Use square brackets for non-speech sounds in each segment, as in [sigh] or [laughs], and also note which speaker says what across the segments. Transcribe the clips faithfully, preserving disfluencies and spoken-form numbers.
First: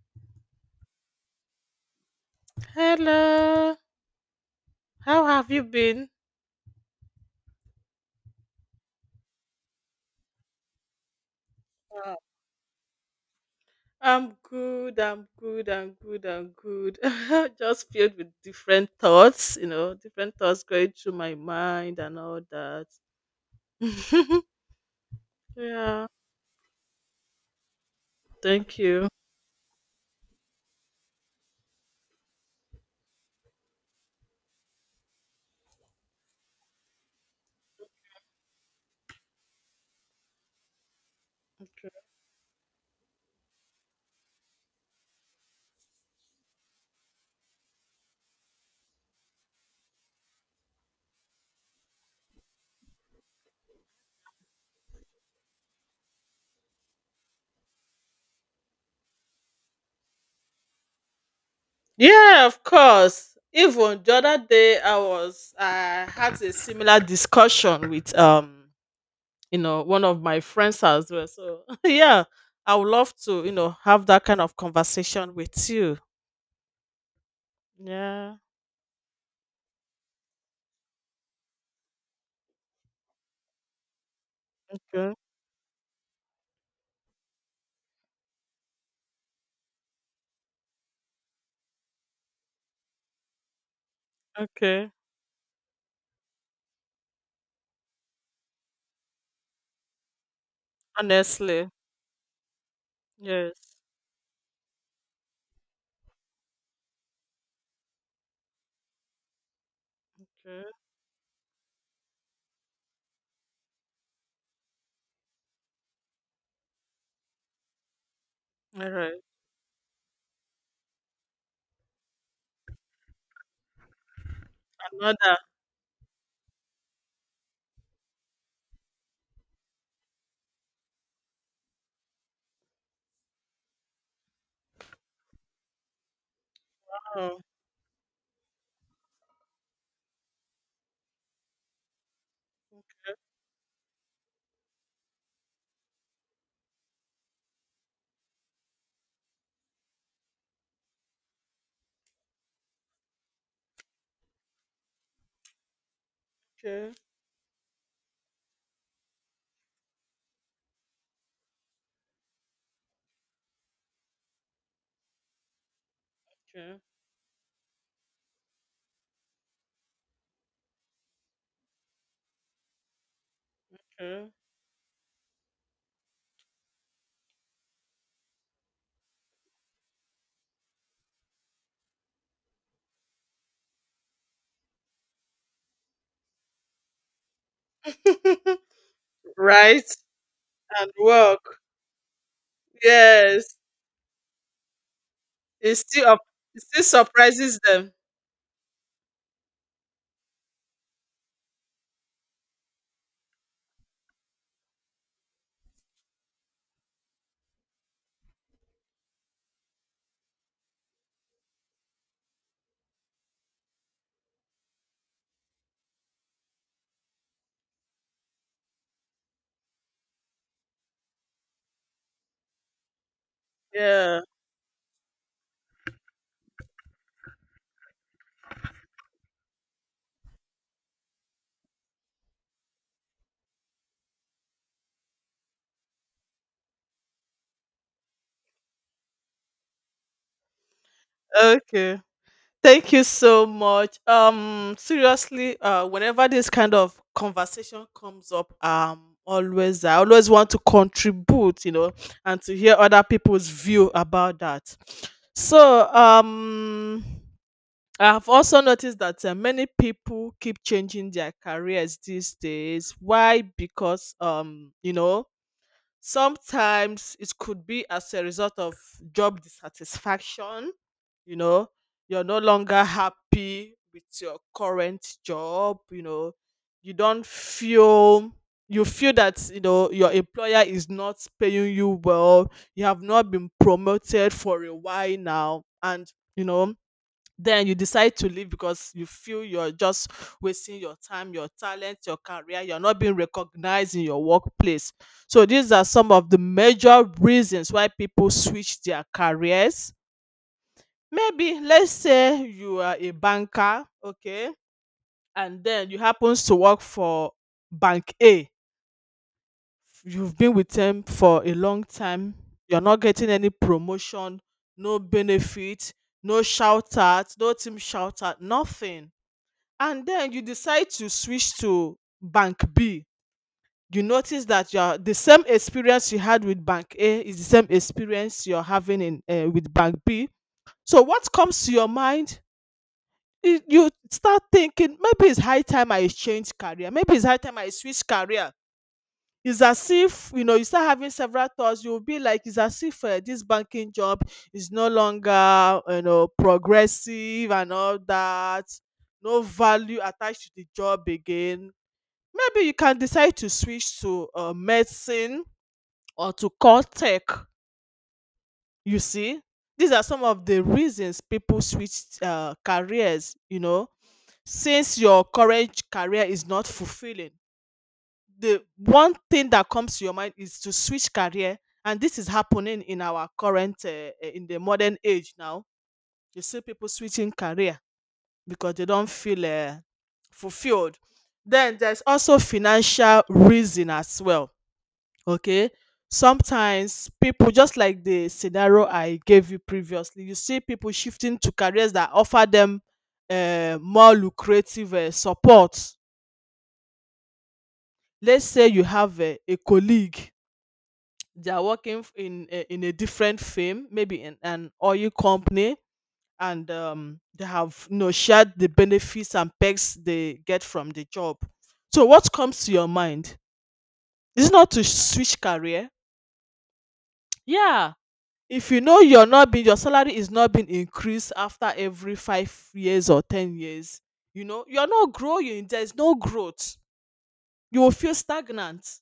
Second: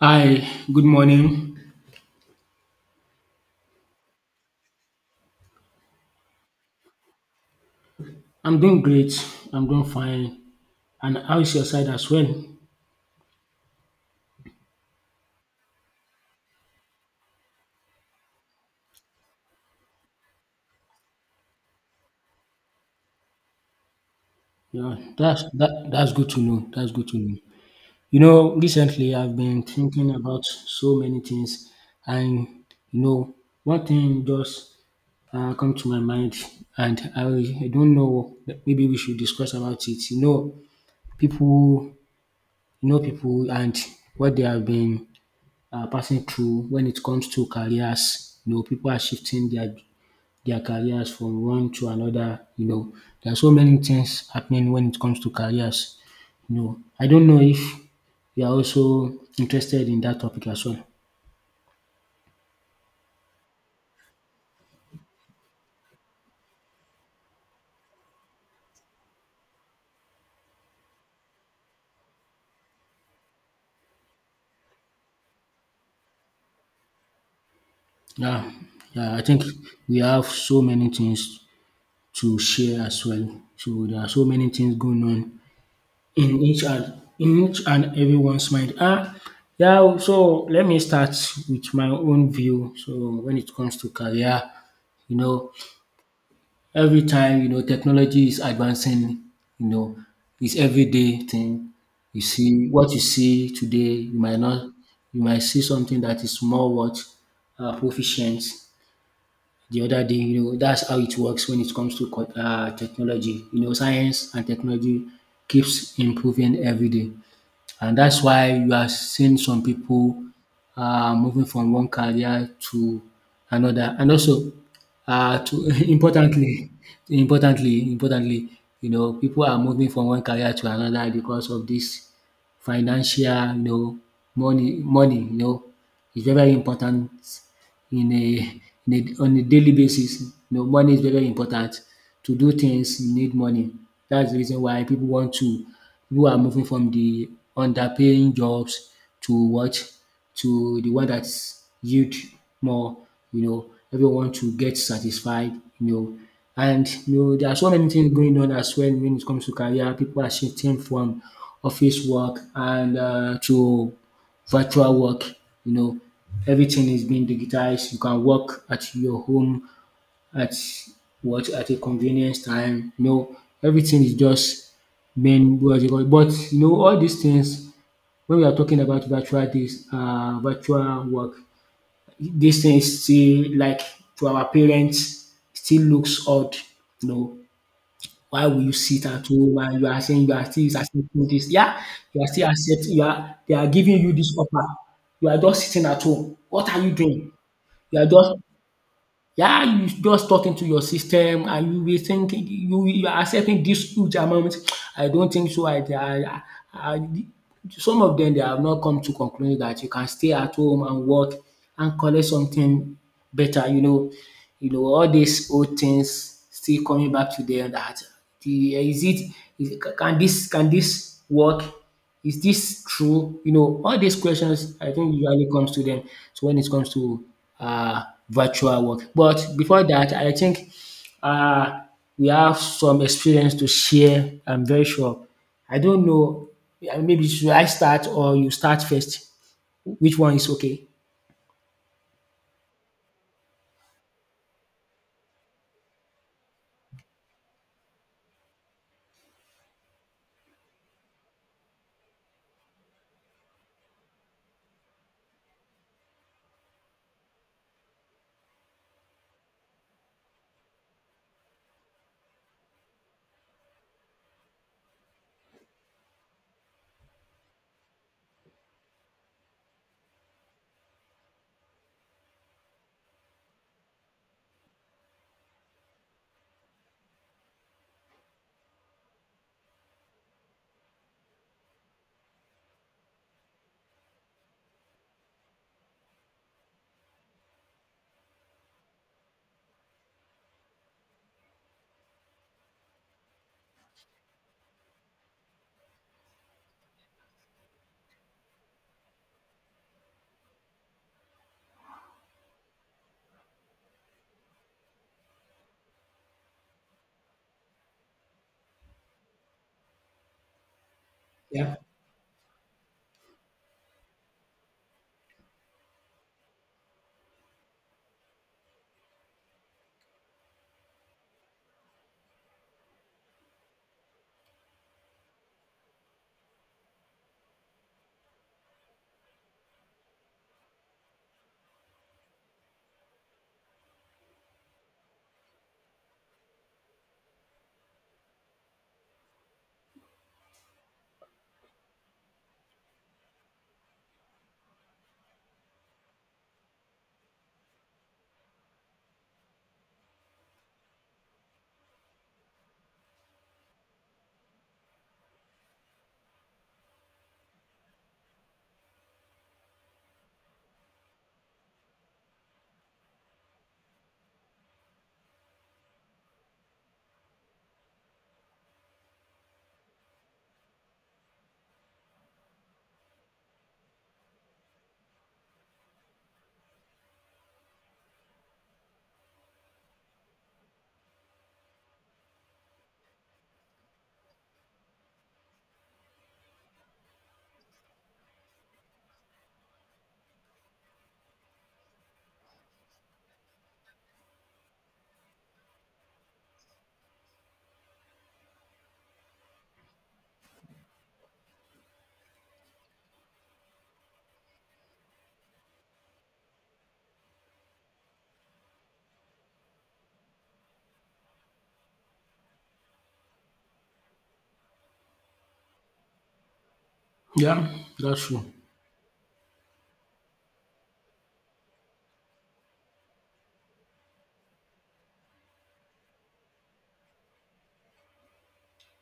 Speaker 1: Hi, good morning.
Speaker 2: Hello, how have you been?
Speaker 1: I'm doing great. I'm doing fine. And how is your side as
Speaker 2: Uh,
Speaker 1: well?
Speaker 2: I'm good, I'm good, I'm good, I'm good. [laughs] Just filled with different thoughts, you know, different thoughts going through my mind and all that. [laughs]
Speaker 1: Yeah, that's that,
Speaker 2: Yeah,
Speaker 1: that's good to know. That's good to know. You know,
Speaker 2: thank you.
Speaker 1: recently I've been thinking about so many things, and you know, one thing just uh, come to my mind, and I, I don't know. Maybe we should discuss about it. You know, people, you know, people, and what they have been uh, passing through when it comes to careers. You know, people are shifting their their careers from one to another, you know. There are so many things happening when it comes to careers, you know. I don't know if you are also interested in that topic as well.
Speaker 2: Yeah, of course. Even the other day, I was, I had a similar discussion with, um, you know, one of my friends as well. So, [laughs] yeah, I would love to, you know, have that kind of conversation with you. Yeah.
Speaker 1: Yeah, yeah, I think we have so many things to share as well. So there are so many things going
Speaker 2: Okay.
Speaker 1: on in each and in each and everyone's mind. Ah, yeah. So let me start with my own view. So when it comes to career,
Speaker 2: Okay.
Speaker 1: you know, Every time, you know, technology is advancing, you know, it's everyday
Speaker 2: Honestly.
Speaker 1: thing. You see what you see
Speaker 2: Yes.
Speaker 1: today, you might not, you might see something that is more what uh, proficient the other day. You know,
Speaker 2: True.
Speaker 1: that's how it works when it comes to co- uh, technology. You know, science and technology keeps improving every day. And that's why you are
Speaker 2: All right.
Speaker 1: seeing some people uh, moving from one career to another. And also,
Speaker 2: Another.
Speaker 1: uh, to [laughs] importantly, importantly, importantly, you know, people are moving from one career to another because of this financial, you know, money, money, you know, it's very, very important
Speaker 2: Oh.
Speaker 1: in a in a on a daily basis. You know, money is very very important. To do things you need money. That's the reason why people want to pipu are moving from the underpaying jobs to what? To the one that yield more, you know. Everyone to get satisfied, you know. And
Speaker 2: Okay.
Speaker 1: you know there are so many things going on as well when it comes to career. People are shifting from office work and um to virtual work. You know,
Speaker 2: Okay.
Speaker 1: everything is being digitized. You can work at your home at what at a convenience time. You know, everything is
Speaker 2: True.
Speaker 1: just being what you call. But you know, all these things when we are talking about virtual this uh, virtual work, these things still like to our parents still looks odd. You know, why will you sit at home and you
Speaker 2: Right,
Speaker 1: are saying you are still
Speaker 2: and
Speaker 1: accepting
Speaker 2: work.
Speaker 1: this? Yeah, you are still accepting, you are they
Speaker 2: Yes.
Speaker 1: are giving you this offer. You are just
Speaker 2: It
Speaker 1: sitting at
Speaker 2: still up.
Speaker 1: home.
Speaker 2: It
Speaker 1: What are
Speaker 2: still
Speaker 1: you doing?
Speaker 2: surprises them.
Speaker 1: You are just yeah, you just talking to your system and you be thinking you you are accepting this huge amount. I don't think so. I I I I Some of them they have not come to conclude that you can stay at home and work and collect something better, you know you know, all these old things still coming back to them that the eh, is it is, can this can this work? Is this true? You know, all these
Speaker 2: Yeah.
Speaker 1: questions I think usually comes to them. So when it comes to uh, virtual work, but before that, I think uh, we have some experience to share. I'm very sure. I don't know. uh, Maybe should I start or you start first? Which one is okay?
Speaker 2: Okay. Thank you so much. Um, seriously, uh, whenever this kind of conversation comes up, um, always I always want to contribute, you know, and to hear other people's view about that. So, um, I have also noticed that uh, many people keep changing their careers these days. Why? Because um, you know, sometimes it could be as a result of job dissatisfaction. You know, you're no longer happy with your current job. You know, you don't feel you feel that you know your employer is not paying you well. You have not been promoted for a while now, and you know then you decide to leave because you feel you're just wasting your time, your talent, your career, you're not being recognized in your workplace. So, these are some of the major reasons why people switch their careers. Maybe let's say you are a banker, okay, and then you happens to work for bank A. You've been with them for a
Speaker 1: Yeah.
Speaker 2: long time. You're not getting any promotion, no benefit, no shout out, no team shout out, nothing, and then you decide to switch to bank b. You notice that your the same experience you had with bank a is the same experience you're having in, uh, with bank b. So what comes to your mind? You you start thinking maybe it's high time I change career, maybe it's high time I switch career. It's as if you know you start having several thoughts. You'll be like, it's as if, uh, this banking job is no longer, you know, progressive and all that, no value attached to the job again. Maybe you can decide to switch to uh, medicine or to core tech. You see, these are some of the reasons people switch uh, careers, you know, since your current career is not fulfilling. The one thing that comes to your mind is to switch career, and this is happening in our current, uh, uh, in the modern age now. You see people switching career because they don't feel uh, fulfilled. Then there's also financial reason as well. Okay, sometimes people, just like the scenario I gave you previously, you see people shifting to careers that offer them uh, more lucrative uh, support. Let's say you have a a colleague. They are working f- in a, in a different firm, maybe in an oil company, and um, they have, you know, shared the benefits and perks they get from the job. So what comes to your mind? Is it not to switch career?
Speaker 1: Yeah,
Speaker 2: Yeah,
Speaker 1: that's true.
Speaker 2: if you know you're not being, your salary is not being increased after every five years or ten years, you know you're not growing, there's no growth, you will feel stagnant,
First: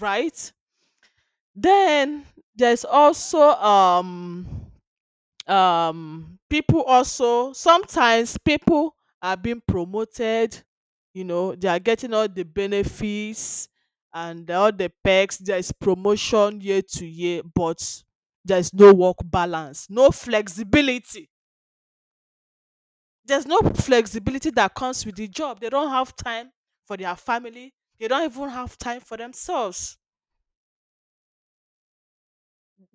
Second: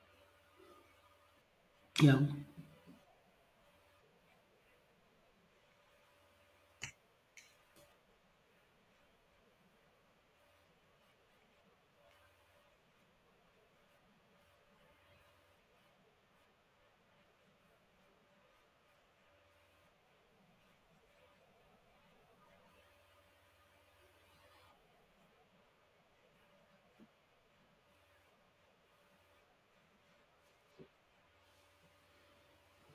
Speaker 2: right?
Speaker 1: Yeah.
Speaker 2: Then there's also um um people also, sometimes people are being promoted, you know they are getting all the benefits and all the perks, there is promotion year to year, but there is no work balance, no flexibility. There's no flexibility that comes with the job. They don't have time for their family, they don't even have time for themselves,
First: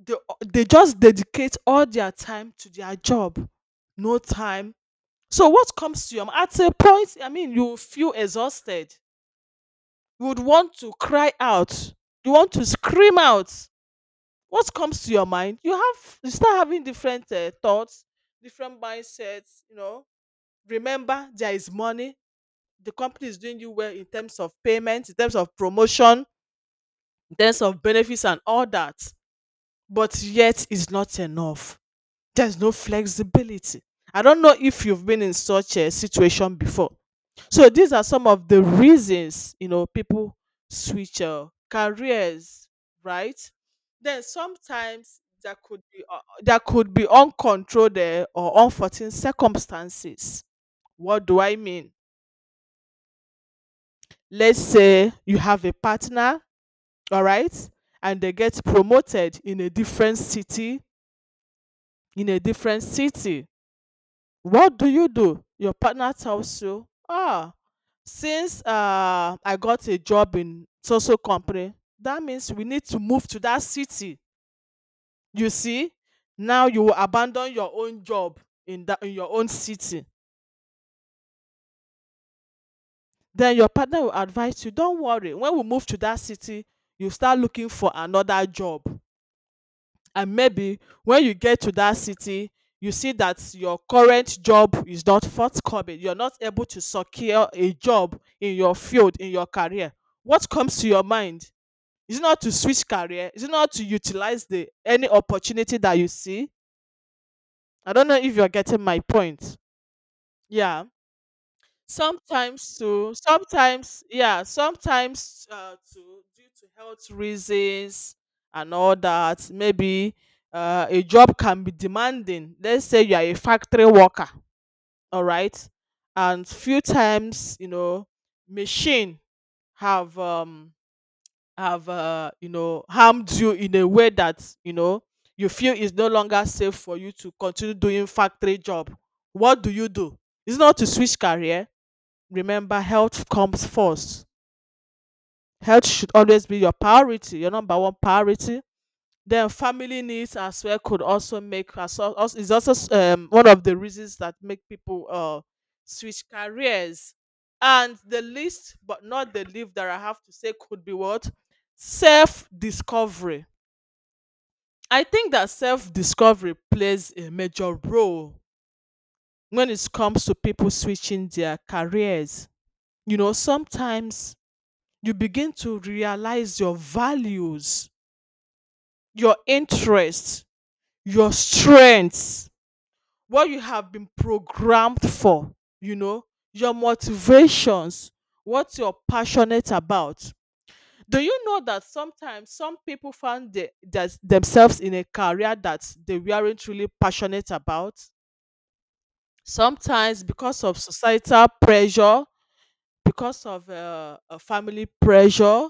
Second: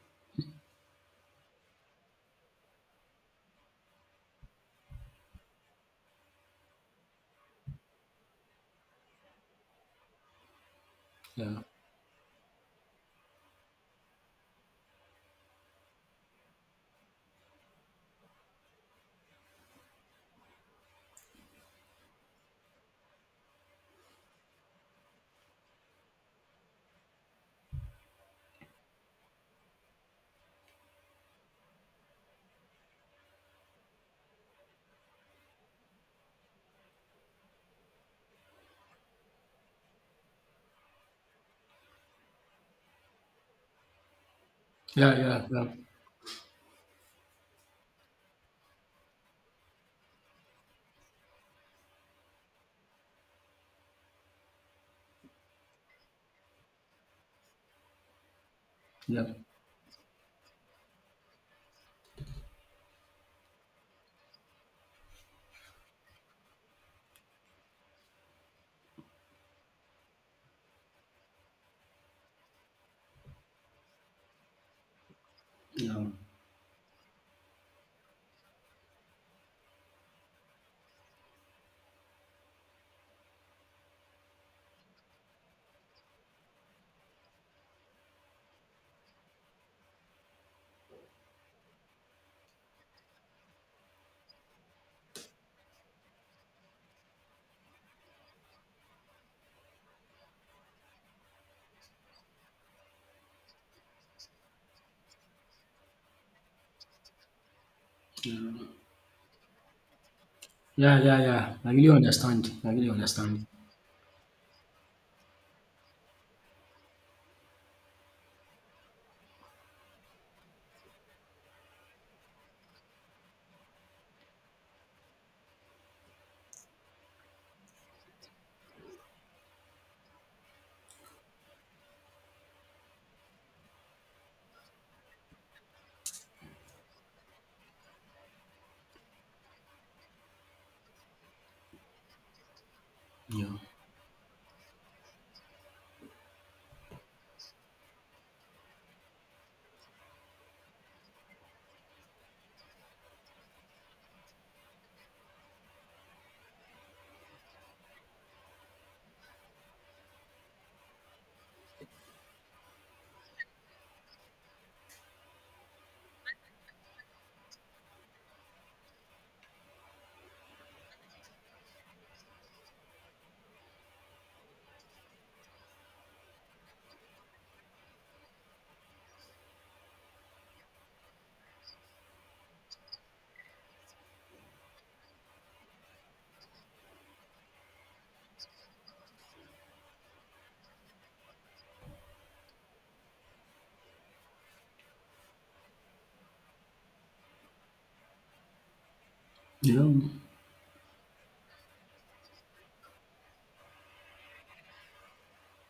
Speaker 2: they, they just dedicate all their time to their job, no time. So what comes to your mind? At a point, I mean, you feel exhausted. You would want to cry
Speaker 1: Yeah.
Speaker 2: out. You want to scream out. What comes to your mind? You have you start having different uh, thoughts, different mindsets. You know, remember there is money. The company is doing you well in terms of payment, in terms of promotion, in terms of benefits and all that. But yet, it's not enough. There's no flexibility. I don't know if you've been in such a situation before. So these are some of the reasons, you know, people switch uh, careers, right? Then
Speaker 1: Yeah,
Speaker 2: sometimes
Speaker 1: yeah,
Speaker 2: there
Speaker 1: yeah,
Speaker 2: could be uh, there could be uncontrolled uh, or unforeseen circumstances. What do I mean? Let's say you have a partner, all right, and they get
Speaker 1: yeah,
Speaker 2: promoted in a different city, in a different city What do you do? Your partner tells you, ah, since uh, I got a job in so so company, that means we need to move to that city. You see, now you will abandon your own job in that in your own city. Then your partner will advise you, don't worry. When we move to that city, you start looking for another job. And maybe when you get to that city, you see that your current job is not forthcoming, you're not able to secure a job in your field, in your career. What comes to your mind? Is it not to switch career? Is it not to utilize the any opportunity that you see? I don't know if you're getting my point. Yeah.
Speaker 1: yeah, yeah, yeah. I really understand. I
Speaker 2: Sometimes
Speaker 1: really
Speaker 2: too,
Speaker 1: understand.
Speaker 2: sometimes, yeah, sometimes uh, too, due to health reasons and all that, maybe uh, a job can be demanding. Let's say you are a factory worker, all right, and few times, you know, machine have um have uh, you know harmed you in a way that you know you feel is no longer safe for you to continue doing factory job. What do you do? It's not to switch career. Remember, health
Speaker 1: You know,
Speaker 2: comes first. Health should always be your priority, your number one priority. Then family needs as well could also make us also is also s- um, one of the reasons that make people uh switch careers. And the least but not the least that I have to say could be what? Self-discovery. I think that self-discovery plays a major role when it comes to people switching their careers. You know, sometimes you begin to realize your values, your interests, your strengths, what you have been programmed for, you know, your motivations, what you're passionate about. Do you know that sometimes some people find the, that themselves in a career that they weren't really passionate about?
Speaker 1: you know,
Speaker 2: Sometimes because of societal pressure, because of uh, uh, family pressure,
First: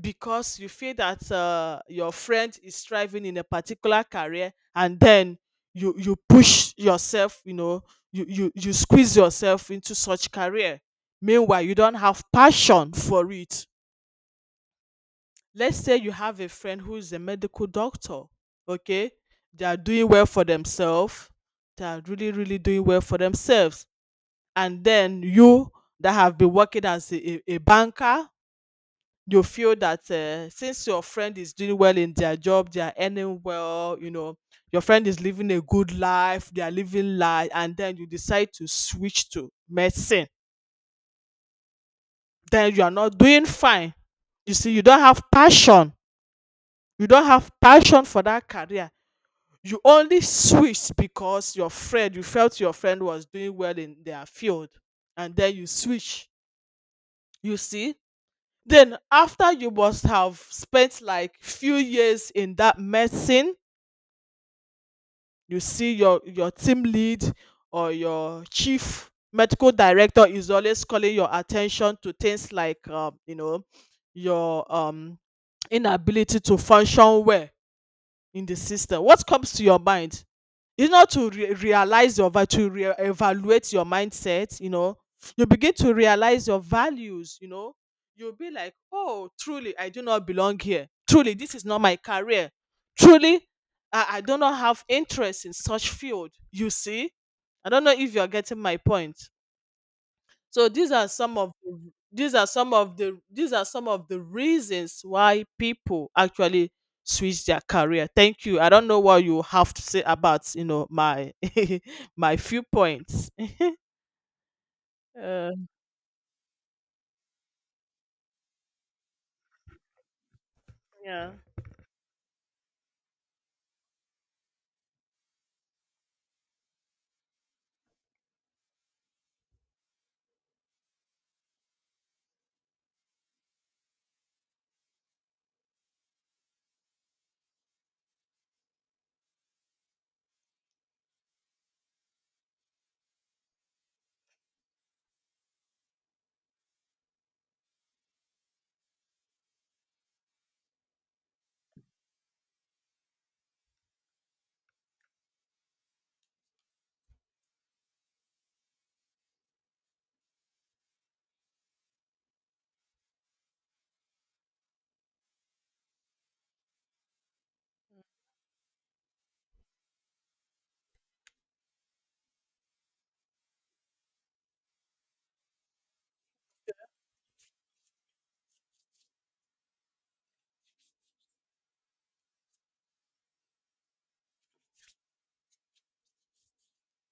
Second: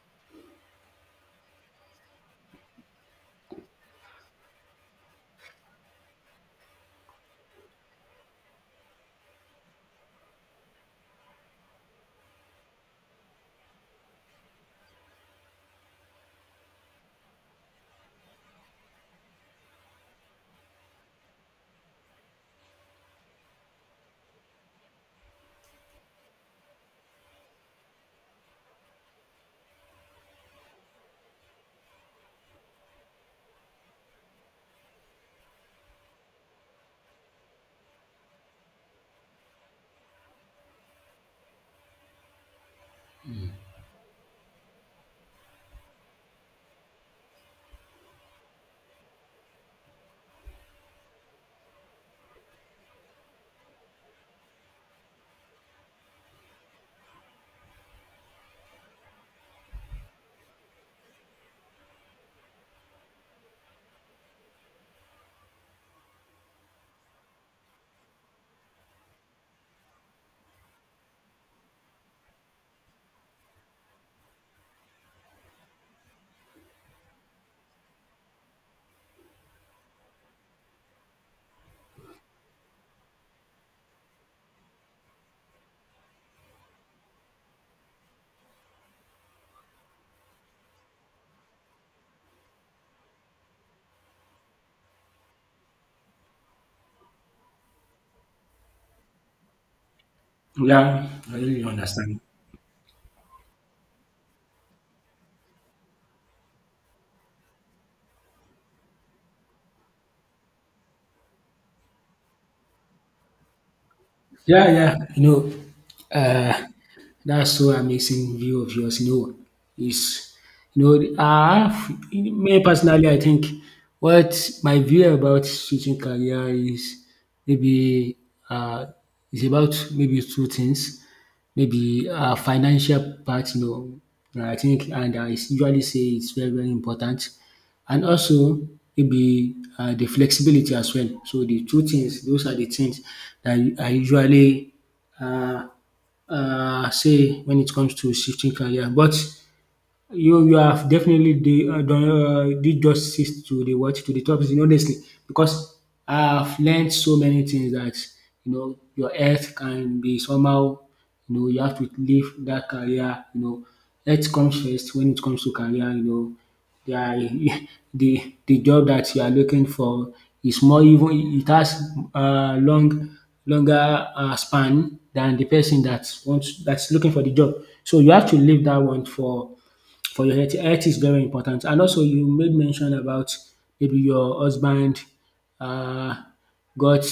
Speaker 2: because you feel that uh, your friend is striving in a particular career, and then you you push yourself, you know, you you you squeeze yourself into such career, meanwhile you don't have passion for it. Let's say you have a friend who is a medical doctor, okay, they are doing well for themselves, they are really really doing well for themselves, and then you, that have been working as a, a a banker, you feel that, uh, since your friend is doing well in their job, they are earning well, you know, your friend is living a good life, they are living life, and then you decide to switch to medicine, then you are not doing fine. You see, you don't have passion. You don't have passion for that career. You only switched because your friend, you felt your friend was doing well in their field, and then you switch. You see, then after you must have spent like few years in that medicine, you see your your team lead or your chief medical director is always calling your attention to things like, um, you know, your um, inability to function well in the system. What comes to your mind? It's not to re- realize your value, to re- evaluate your mindset, you know. You begin to realize your values, you know. You'll be like, oh, truly, I do not belong here. Truly, this is not my career. Truly, I, I do not have interest in such field. You see? I don't know if you're getting my point. So these are
Speaker 1: yeah, I
Speaker 2: some of
Speaker 1: really
Speaker 2: the
Speaker 1: understand.
Speaker 2: these are some of the these are some of the reasons why people actually switch their career. Thank you. I don't know what you have to say about you know my [laughs] my few points. [laughs]
Speaker 1: Yeah, yeah. You
Speaker 2: Uh,
Speaker 1: know, uh, That's so amazing view of yours. You know, is you know,
Speaker 2: yeah.
Speaker 1: I have me personally. I think what my view about switching career is maybe uh, is about maybe two things. Maybe uh, financial part. You know, I think, and I usually say it's very very important, and also maybe uh, the flexibility as well. So the two things, those are the things that I usually uh, um say when it comes to shifting career. But you you have definitely de- uh, done uh, did justice to the what to the topic you know, honestly because I've learned so many things that you know your health can be somehow. You know you have to leave that career you know health comes first when it comes to career you know there are, [laughs] the the job that you are looking for is more even it has uh, long longer uh, span than the person that wants that's looking for the job so you have to leave that one for for your health. Health is very important. And also you made mention about maybe your husband um got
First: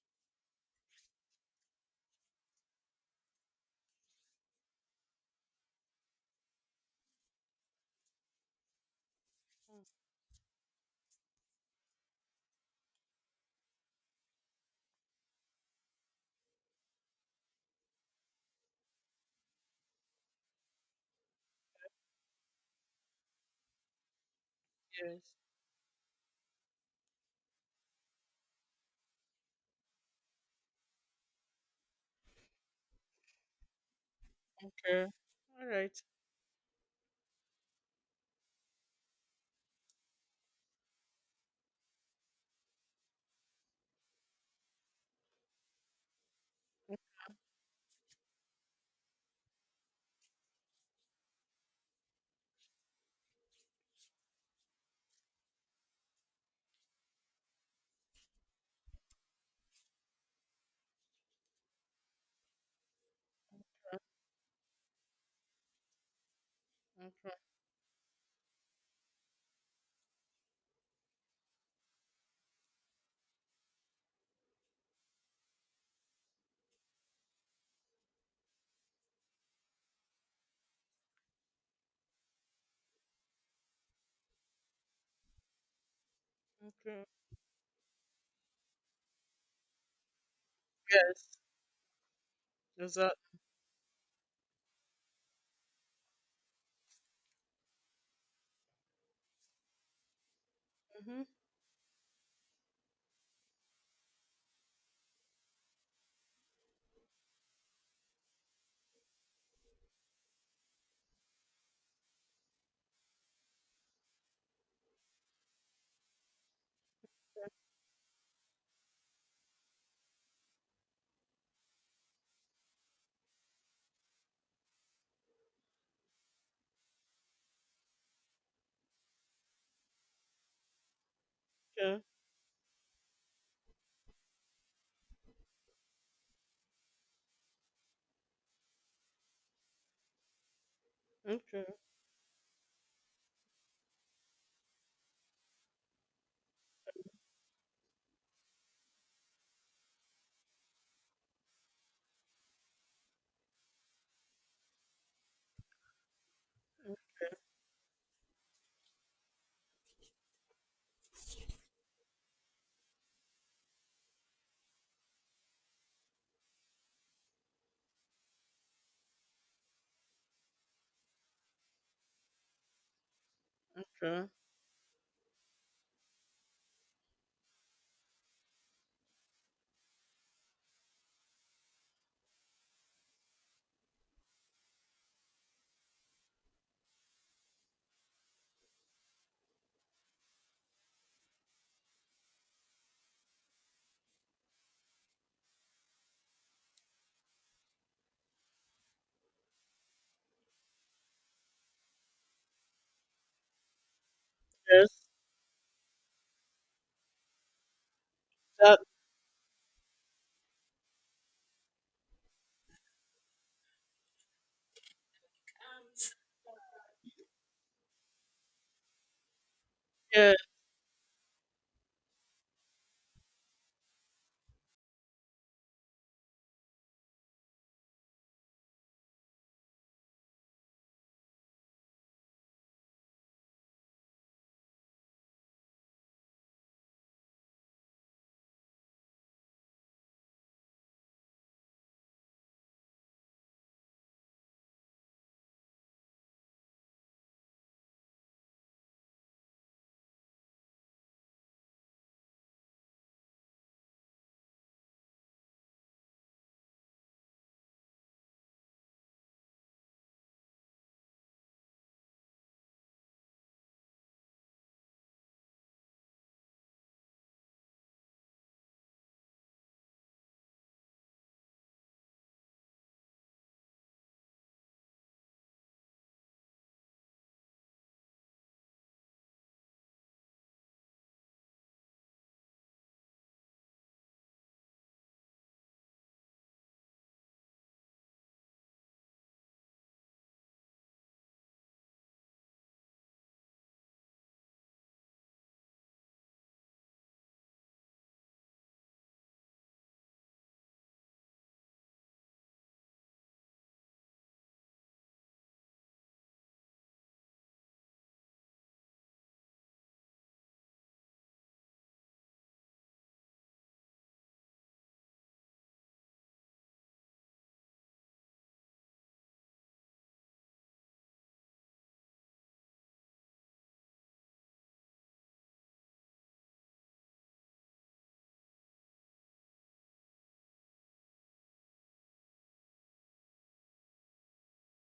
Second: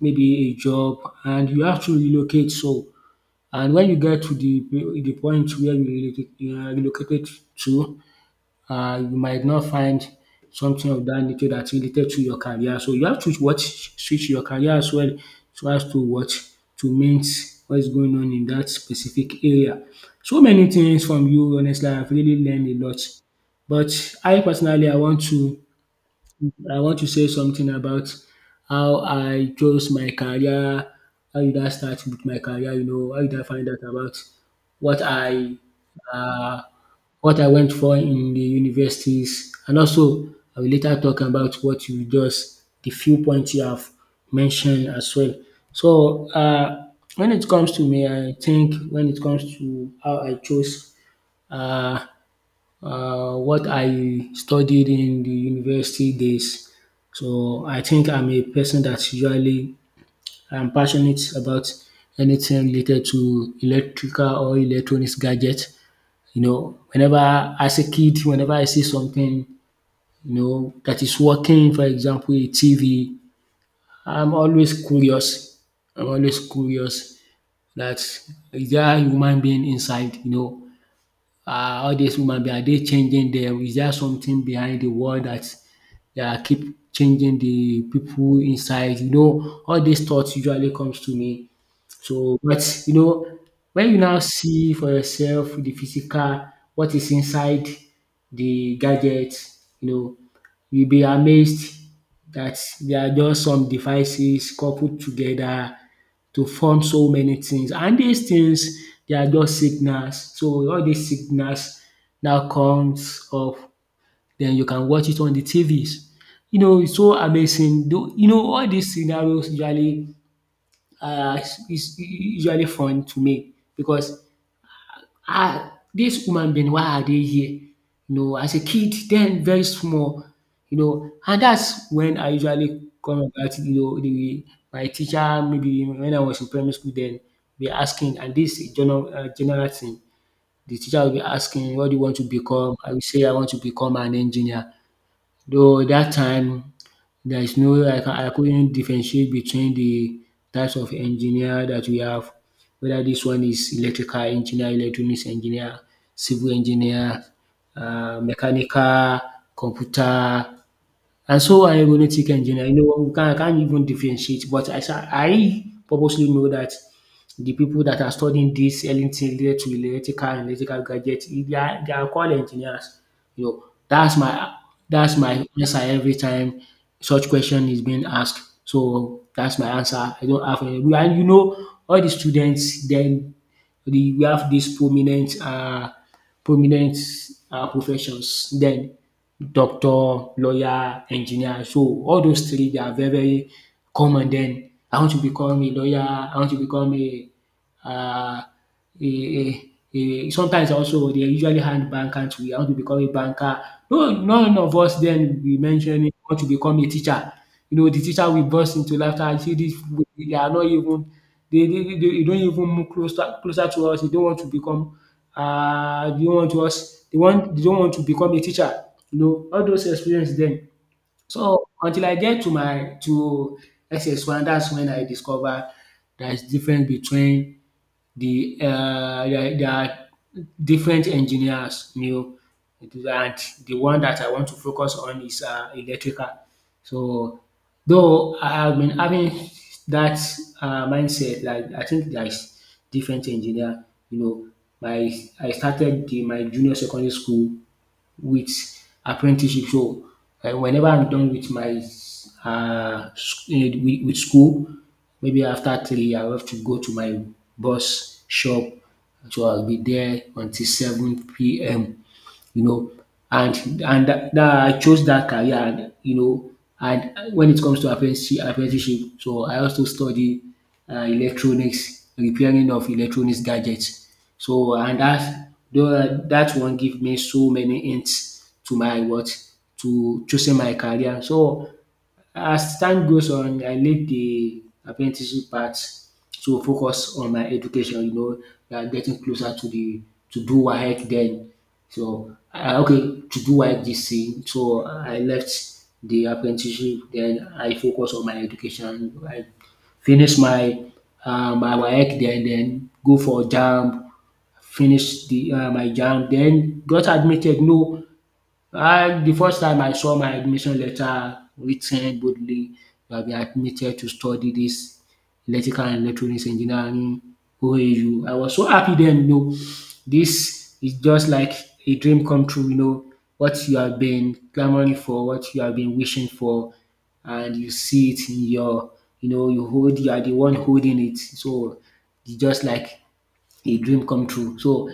Speaker 1: maybe a job and you have to relocate so and when you get to the the point where you relocated um relocated to uh, you might not find something of that nature that's related to your career. So you have to what switch your career as well so as to what to meet what is going on in that specific area. So many things from you, honestly, I've really learned a lot. But I personally I
Speaker 2: Yes.
Speaker 1: want to I want to say something about how I chose my career, how did I start with my career, you know, how did I find out about what
Speaker 2: Okay.
Speaker 1: I
Speaker 2: All right.
Speaker 1: uh, what I went for in the universities and also I will later talk about what you just the few points you have mentioned as well. So um when it comes to me I think when it comes to how I chose um what I studied in the university days so I think I'm a person that usually I'm passionate about anything related to electrical or electronics gadget. You know, whenever as a kid, whenever I see something, you know, that is working, for example, a T V, I'm always curious. I'm always curious that is there human being inside, you know, um all these human being are they changing dem? Is there something behind the wall that they are keep
Speaker 2: Okay.
Speaker 1: changing the people inside? You know, all these thoughts usually comes to
Speaker 2: Yes.
Speaker 1: me so, but
Speaker 2: Is
Speaker 1: you
Speaker 2: that?
Speaker 1: know, when you now see for yourself the physical, what is inside the gadget, you know, you'll be
Speaker 2: Mm-hmm.
Speaker 1: amazed that there are just some devices coupled together to form so many things. And these things, they are just signals. So all these signals now comes up, then you can watch it on the T Vs. You know, it's so amazing. Though- You know, all these scenarios usually uh, is is usually fun to me because ah, this human being why are they here? You know, as a kid then very small, you know, and that's
Speaker 2: Yeah.
Speaker 1: when I usually come about you know the my teacher maybe when I was in primary school then be asking and this is general uh, general thing. The teacher will be asking what do you want to become? I will say I want to become an engineer. Though that time there is no I can I couldn't differentiate between the types of engineer that we have, whether this one is electrical engineer, electronics engineer, civil engineer, uh, mechanical, computer and so I'm are aeronautic engineer. You know, we can I can't even differentiate, but I, sa- I purposely know that the people that are studying this anything related to electrical and electrical gadgets, eh, they are, they are called engineers. You know, that's
Speaker 2: Sure.
Speaker 1: my that's my answer every time such question is being asked. So that's my answer. I don't have any. And you know, all the students then the, we have these prominent uh, prominent uh, professions. Then doctor, lawyer, engineer. So all those three they are very very common. Then I want to become a lawyer, I want to become a um a a a sometimes also they usually hand bankers we want to become a banker. No none of us
Speaker 2: Yes.
Speaker 1: then we mentioned we want to become a teacher. You know the teacher will burst
Speaker 2: That.
Speaker 1: into laughter, you see dis they are not even they they they they don't even move closer closer to us, they don't want to become. Uh, they don't want to us they want they don't want to become a teacher. You know all those
Speaker 2: Yeah.
Speaker 1: experience then. So until I get to my to S S one that's when I discover there is difference between the um there there are different engineers you know and the one that I want to focus on is um electrical. So though I have been having that um mindset like I think there is different engineer. You know my I started the my junior secondary school with apprenticeship. So um whenever I'm done with my um with with school, maybe after three I will have to go to my boss shop. So I'll be there until seven p m, you know, and and that that I chose that career, and you know, and when it comes to apprentice- apprenticeship. So I also study uh, electronics, repairing of electronics gadgets. So and that tho- that one give me so many hints to my what to choosing my career. So as time goes on, I leave the apprenticeship part to focus on my education, you know, we are getting closer to the to do WAEC then. So, ah okay, to do WAEC this thing, so I left the apprenticeship then I focus on my education. I finish my um my WAEC then then go for JAMB, finish the um my JAMB then got admitted. No, um the first time I saw my admission letter writ boldly, "You have been admitted to study this electrical and electronics engineering O A U." I was so happy then, you know. This is just like a dream come true you know, What you have been clamoring for, what you have been wishing for, and you see it in your you know, you hold you are the one holding it. So, it's just like a dream come true. So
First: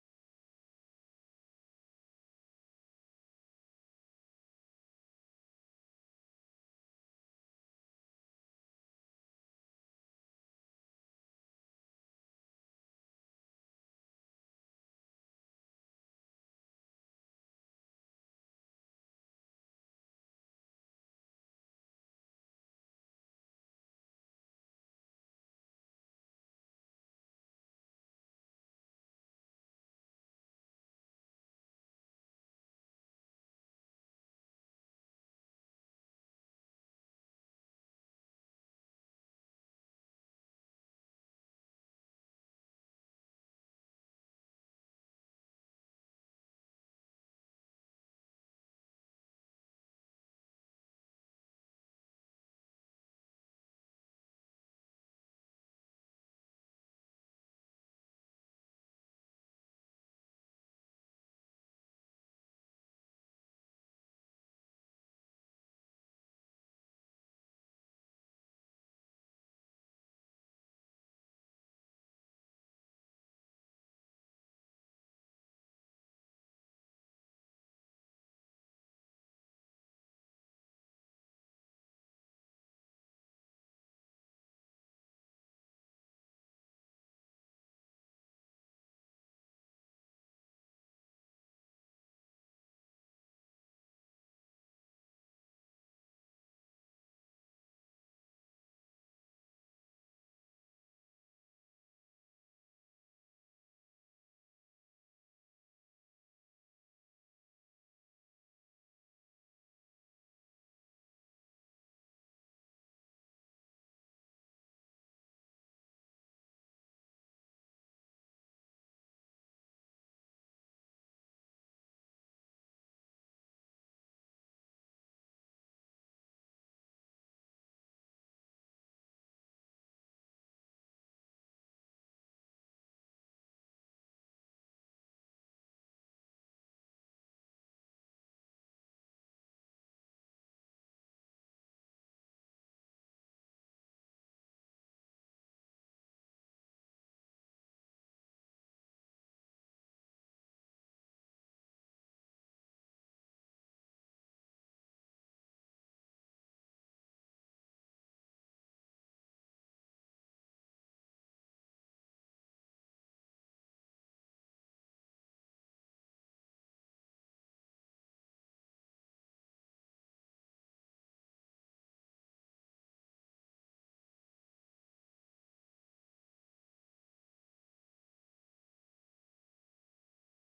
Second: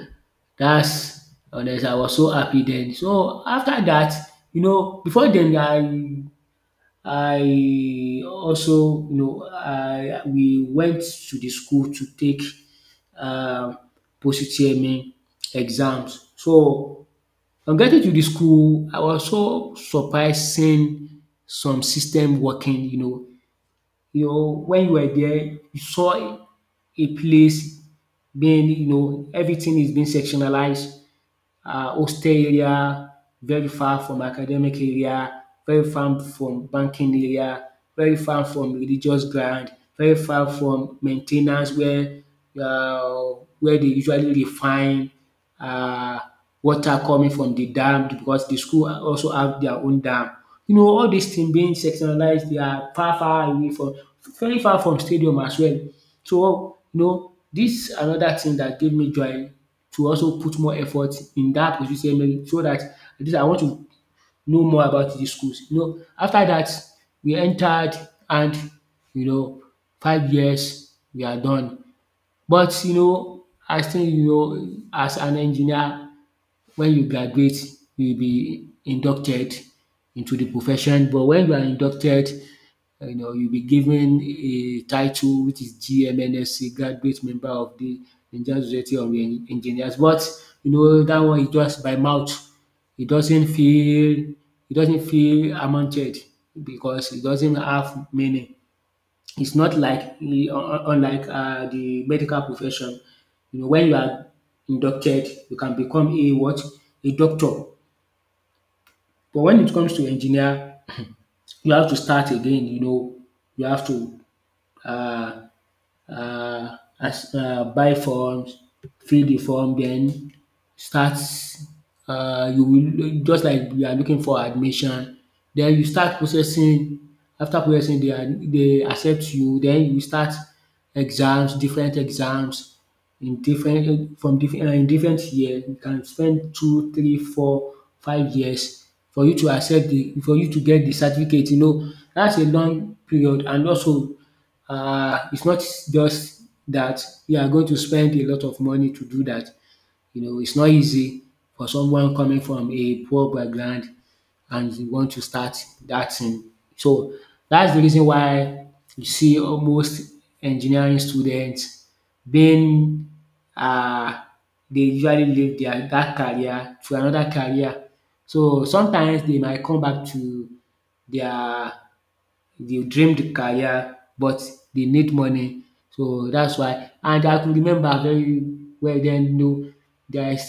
Speaker 1: that's honestly I was so happy then. So after that, you know, before then, I I also, you know I we went to the school to take um post-U T M E exams. So on getting to the school, I was so surprised seeing some system working, you know, you know, when you were there, you saw a a place being, you know, everything is being sectionalized, uh, hostel area, very far from academic area, very far from banking area, very far from religious ground, very far from main ten ance where um where they usually refine find um water coming from the dam because the school also have their own dam. You know all these things being sectionalized, they are far far away from very far from stadium as well. So you know this another thing that gave me joy to also put more effort in that dat, so that at least I want to know more about these schools. You know after that, we entered, and you know five years we are done. But you know I still, you know as an engineer, when you graduate, you will be inducted into the profession. But when you are inducted, you know, you'll be given a title, which is G M N S C, Graduate Member of the Nigerian Society of En- Engineers. But you know that one is just by mouth. It doesn't feel, it doesn't feel amounted, because it doesn't have meaning. It's not like eh, un- unlike uh, the medical profession. You know, when you are inducted, you can become a what, a doctor. But when it comes to engineer, you have to start again. You know, you have to, Uh, as um buy forms, fill the form, then start. Uh, you will just like you are looking for admission, then you start processing. After processing, dey they accept you, then you start exams, different exams in different from different, uh, in different year. You can spend two, three, four, five years for you to accept the for you to get the certificate, you know. That's a long period, and also uh, it's not just that you are going to spend a lot of money to do that. You know, it's not easy for someone coming from a poor background and you want to start that thing. So that's the reason why you see almost engineering students being, uh, they usually leave their that career to another career. So sometimes they might come back to their dey dreamed career, but dey need money, so dats why. And I could remember very well, den, you know there's,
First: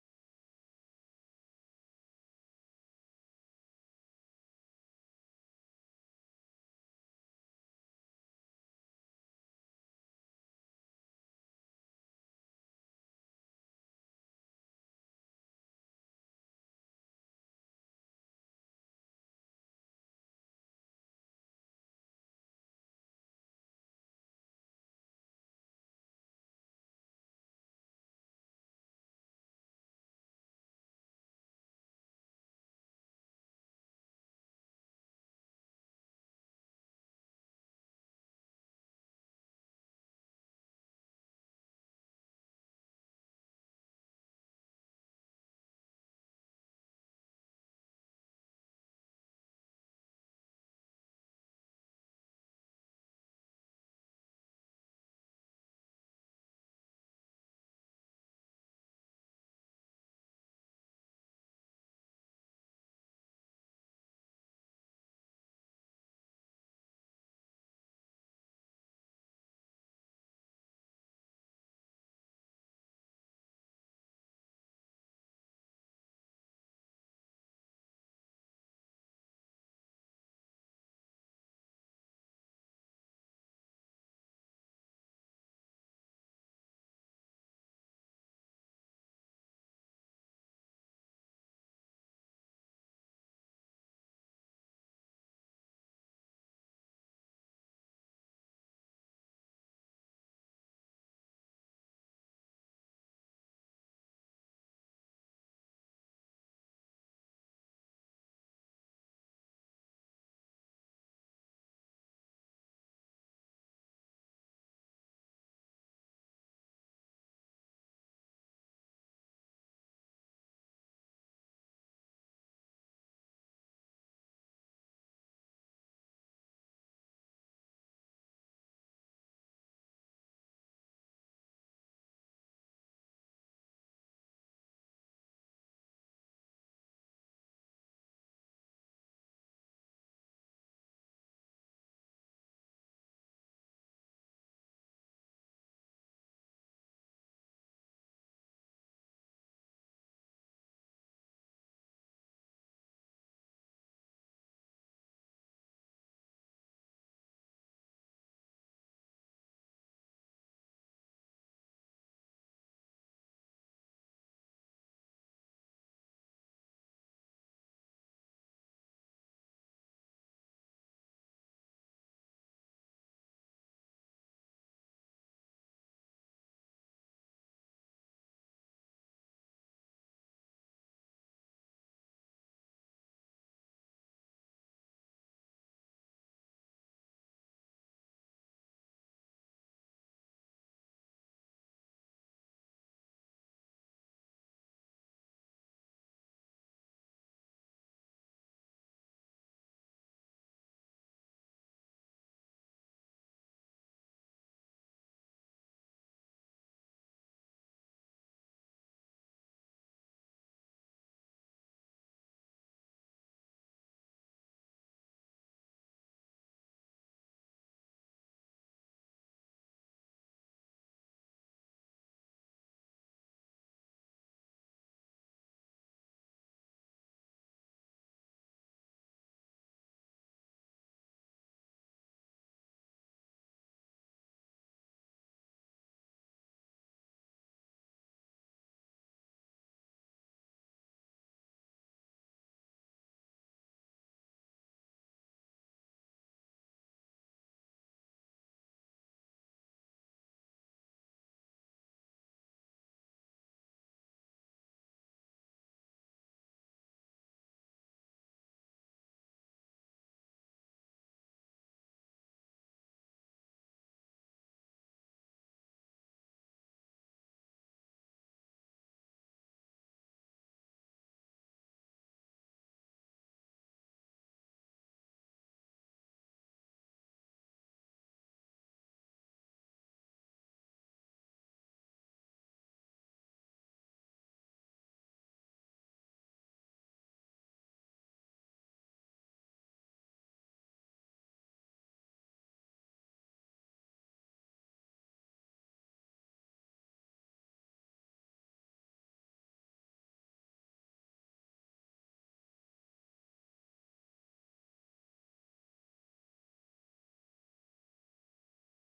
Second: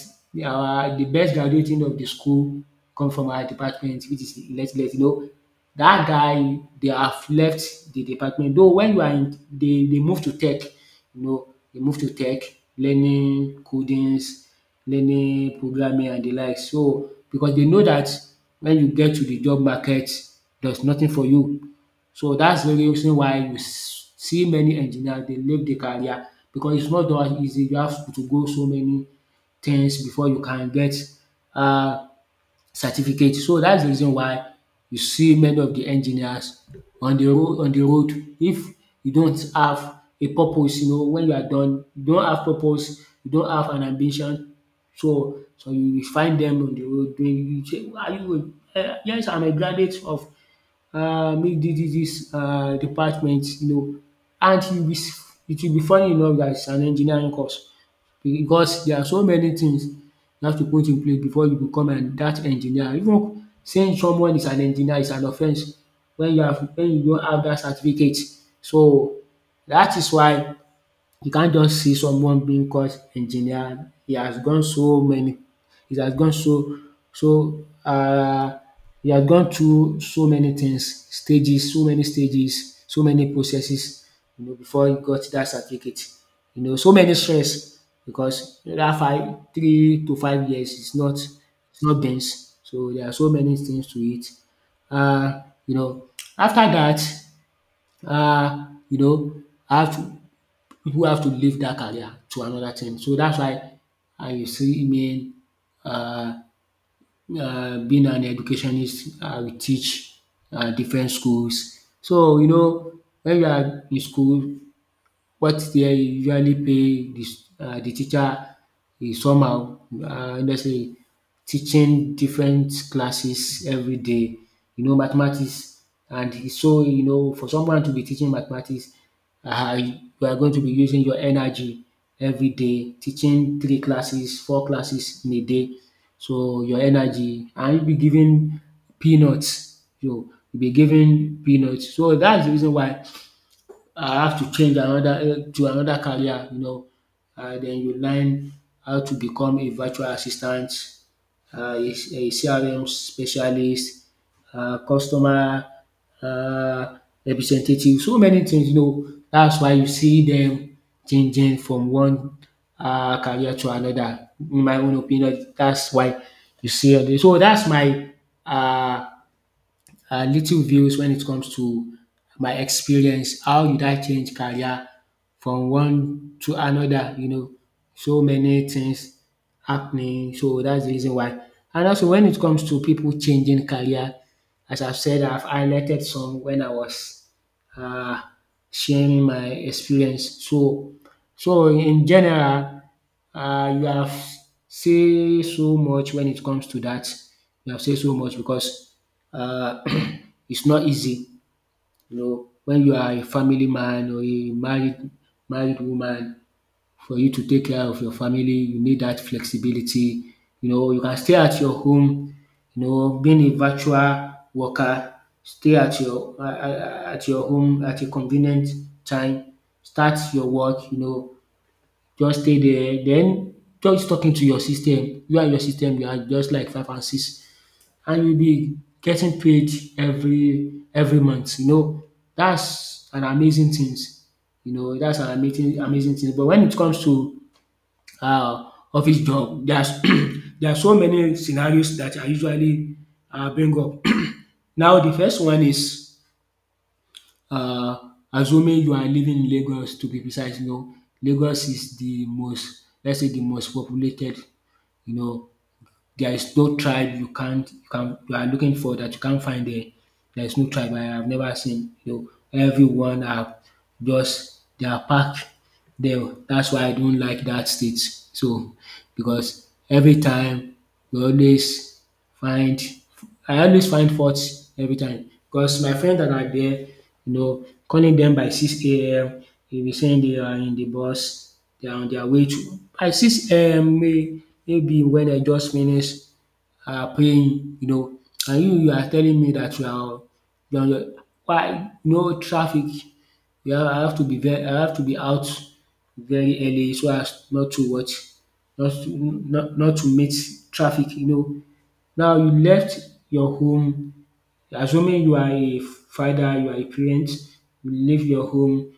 Speaker 1: our de best graduating of de school come from our department, which is Electlet. You know dat guy dey have left de department, though wen you are in, dey dey move to tech, you know dey move to tech, learning codings, learning programming and de likes. So because dey know dat wen you get to de job market, there is nothing for you. So that's the reason why you s- see many engineers dey leave the career because it's not that easy. You have to go so many things before you can get um certificate. So that's the reason why you see many of the engineers on the road, on the road. If you don't have a purpose, you know, when you are done, you don't have purpose, you don't have an ambition. So, so you will find them on the road doing, you say, "Why are you um yes I'm a graduate of um this this dis um department, you know and you will be s- it will be funny enough that it's an engineering course." Because there are so many things you have to put in place before you become an dat engineer. Even saying someone is an engineer is an offense wen you have, wen you don have dat certificate. So dat is why you can't just see someone being called engineer. He has gone so many, he has gone so, so um he has gone through so many things, stages, so many stages, so many processes, you know before he got dat certificate. You know so many stress, because dat five, three to five years is not, is not beans. So there are so many things to it. um you know after dat, um you know I have to people have to leave that career to another thing. So that's why, um you see me, um being an educationist, I will teach um different schools. So you know, when you are in school, what they usually pay the um the teacher is somehow, um honestly, teaching different classes everyday, you know, mathematics and e. So you know, for someone to be teaching mathematics, um you are going to be using your energy everyday, teaching three classes, four classes in a day. So your energy, and you be giving peanuts. You you'll be giving peanuts. So that's the reason why I have to change another, eh, to another career, you know. um den you learn how to become a virtual assistant, um a C R M specialist, um customer, um representative, so many things, you know. That's why you see them changing from one, um career to another. In my own opinion, that's why you see all dis. So that's my, uh uh, little views when it comes to my experience. How did I change career from one to another? You know, so many things happening. So that's the reason why. And also, when it comes to people changing career, as I've said, I've highlighted some when I was, uh, sharing my experience. So, so in general, uh, you have say so much when it comes to that. You have said so much because, uh, [clears throat] it's not easy. You know, when you are a family man or a married married woman, for you to take care of your family, you need that flexibility. You know, you can stay at your home, you know, being a virtual worker, stay at your, uh, uh, at your home at a convenient time, start your work, you know, just stay there, then just talking to your system. You and your system, you are just like five and six, and you'll be getting paid every every month. You know, that's an amazing things. You know, that's an amazing amazing thing. But when it comes to, uh, office job, there's [clears throat] there are so many scenarios that I usually, uh, bring up. [clears throat] Now, the first one is, uh, assuming you are living in Lagos, to be precise. You know, Lagos is the most, let's say, the most populated, you know. There is no tribe you can't you can you are looking for that you can't find there. There is no tribe I have never seen. You know, everyone are, just they are packed there. That's why I don't like that state. So because every time, you always find I always find fault every time, because my friends that are there, you know, calling them by six a m, they be saying they are in the bus, they are on their way to by six a m, may maybe when dem just finish, um praying, you know. And you you are telling me that you are you are on your, why no traffic, you have I have to be very I have to be out very early so as not to what, not to, not not to meet traffic, you know. Now you left your home, assuming you are a father, you are a parent, you leave your home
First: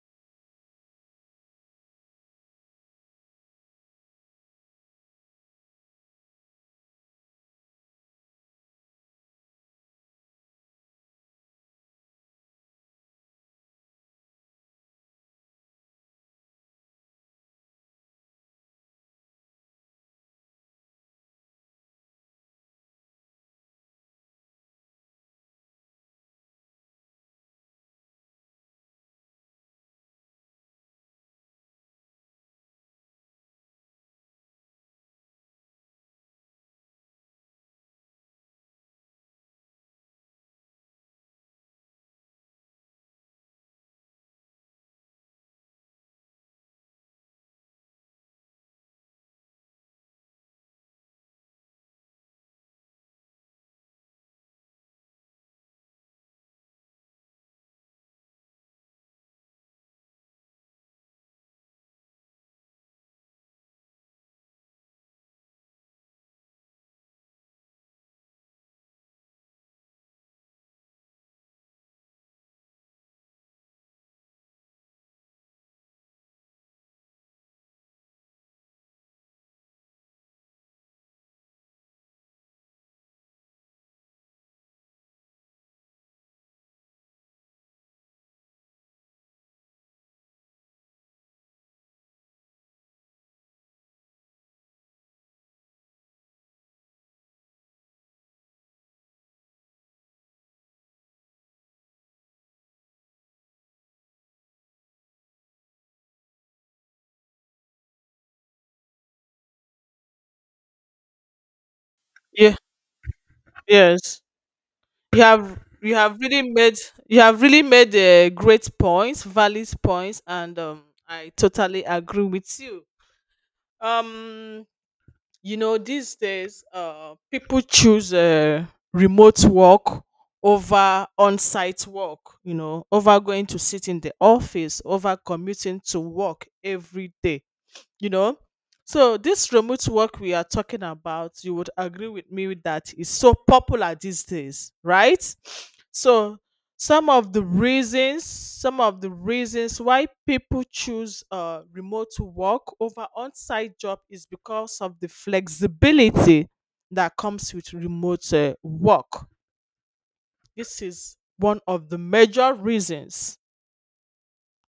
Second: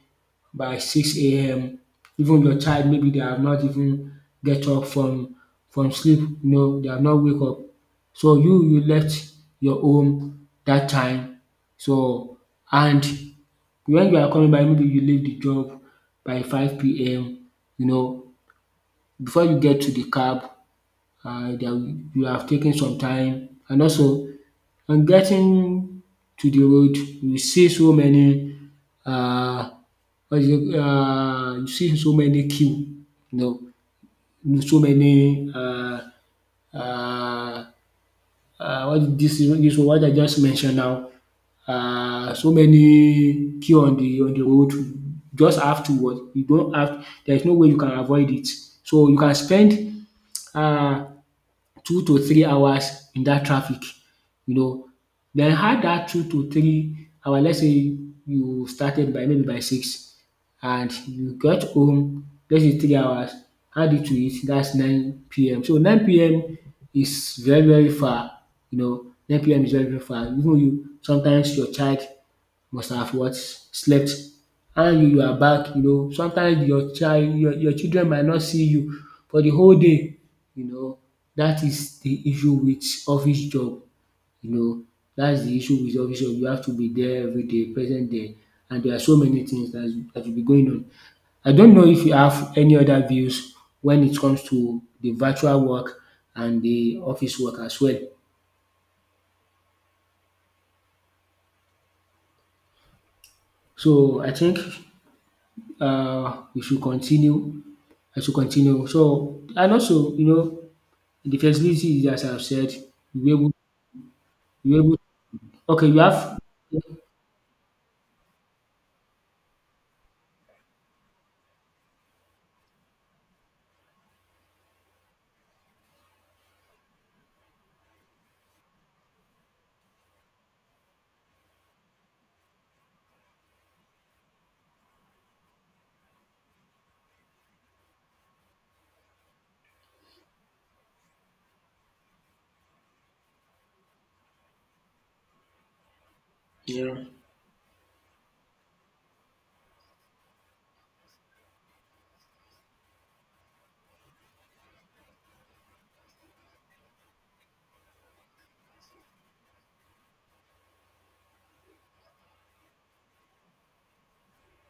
Speaker 1: by six a m. Even your child, maybe they have not even get up from from sleep, you know, they have not wake up. So you you left your home that time so and when you are coming back, maybe you leave the job by five PM. You know, before you get to the cab, um you have taken some time. And also, on getting to the road, you see so many um what is it um you see so many queue, you know, so many um um what dis dis one wey I just mention now, um so many queue on the on the road. Just have to what you don't have, there is no way you can avoid it. So you can spend um two to three hours in that traffic, you know. Then, add dat two to three hours. Let's say you started by maybe by six and you got home, let's say three hours, add it to it. That's nine p m. So nine p m is very, very far, you know. nine p m is very, very far. Even you sometimes your child must have what? Slept. And you are back. You know, sometimes your child, your your children might not see you for the whole day, you know. That is the issue with office job, you know. That's the issue with office job. You have to be there everyday, present there, and there are so many things that that will be going on. I don't know if you have any other views when it comes to the virtual work and the office work as well. So I think um we should continue I should continue. So, and also, you know, the flexibility is as I've
Speaker 2: Yeah.
Speaker 1: said, you were able,
Speaker 2: Yes.
Speaker 1: you were able.
Speaker 2: you have
Speaker 1: Okay,
Speaker 2: you
Speaker 1: you
Speaker 2: have
Speaker 1: have.
Speaker 2: really made you have really made uh, great points, valid points, and um, I totally agree with you. um you know, these days uh people choose uh, remote work over on-site work, you know, over going to sit in the office, over commuting to work every day, you know. So this remote work we are talking about, you would agree with me that is so popular these days, right? So
Speaker 1: Yeah,
Speaker 2: some of the reasons some of the reasons why people choose uh, remote work over on-site job is because of the flexibility that comes with remote uh, work. This is one of the major reasons.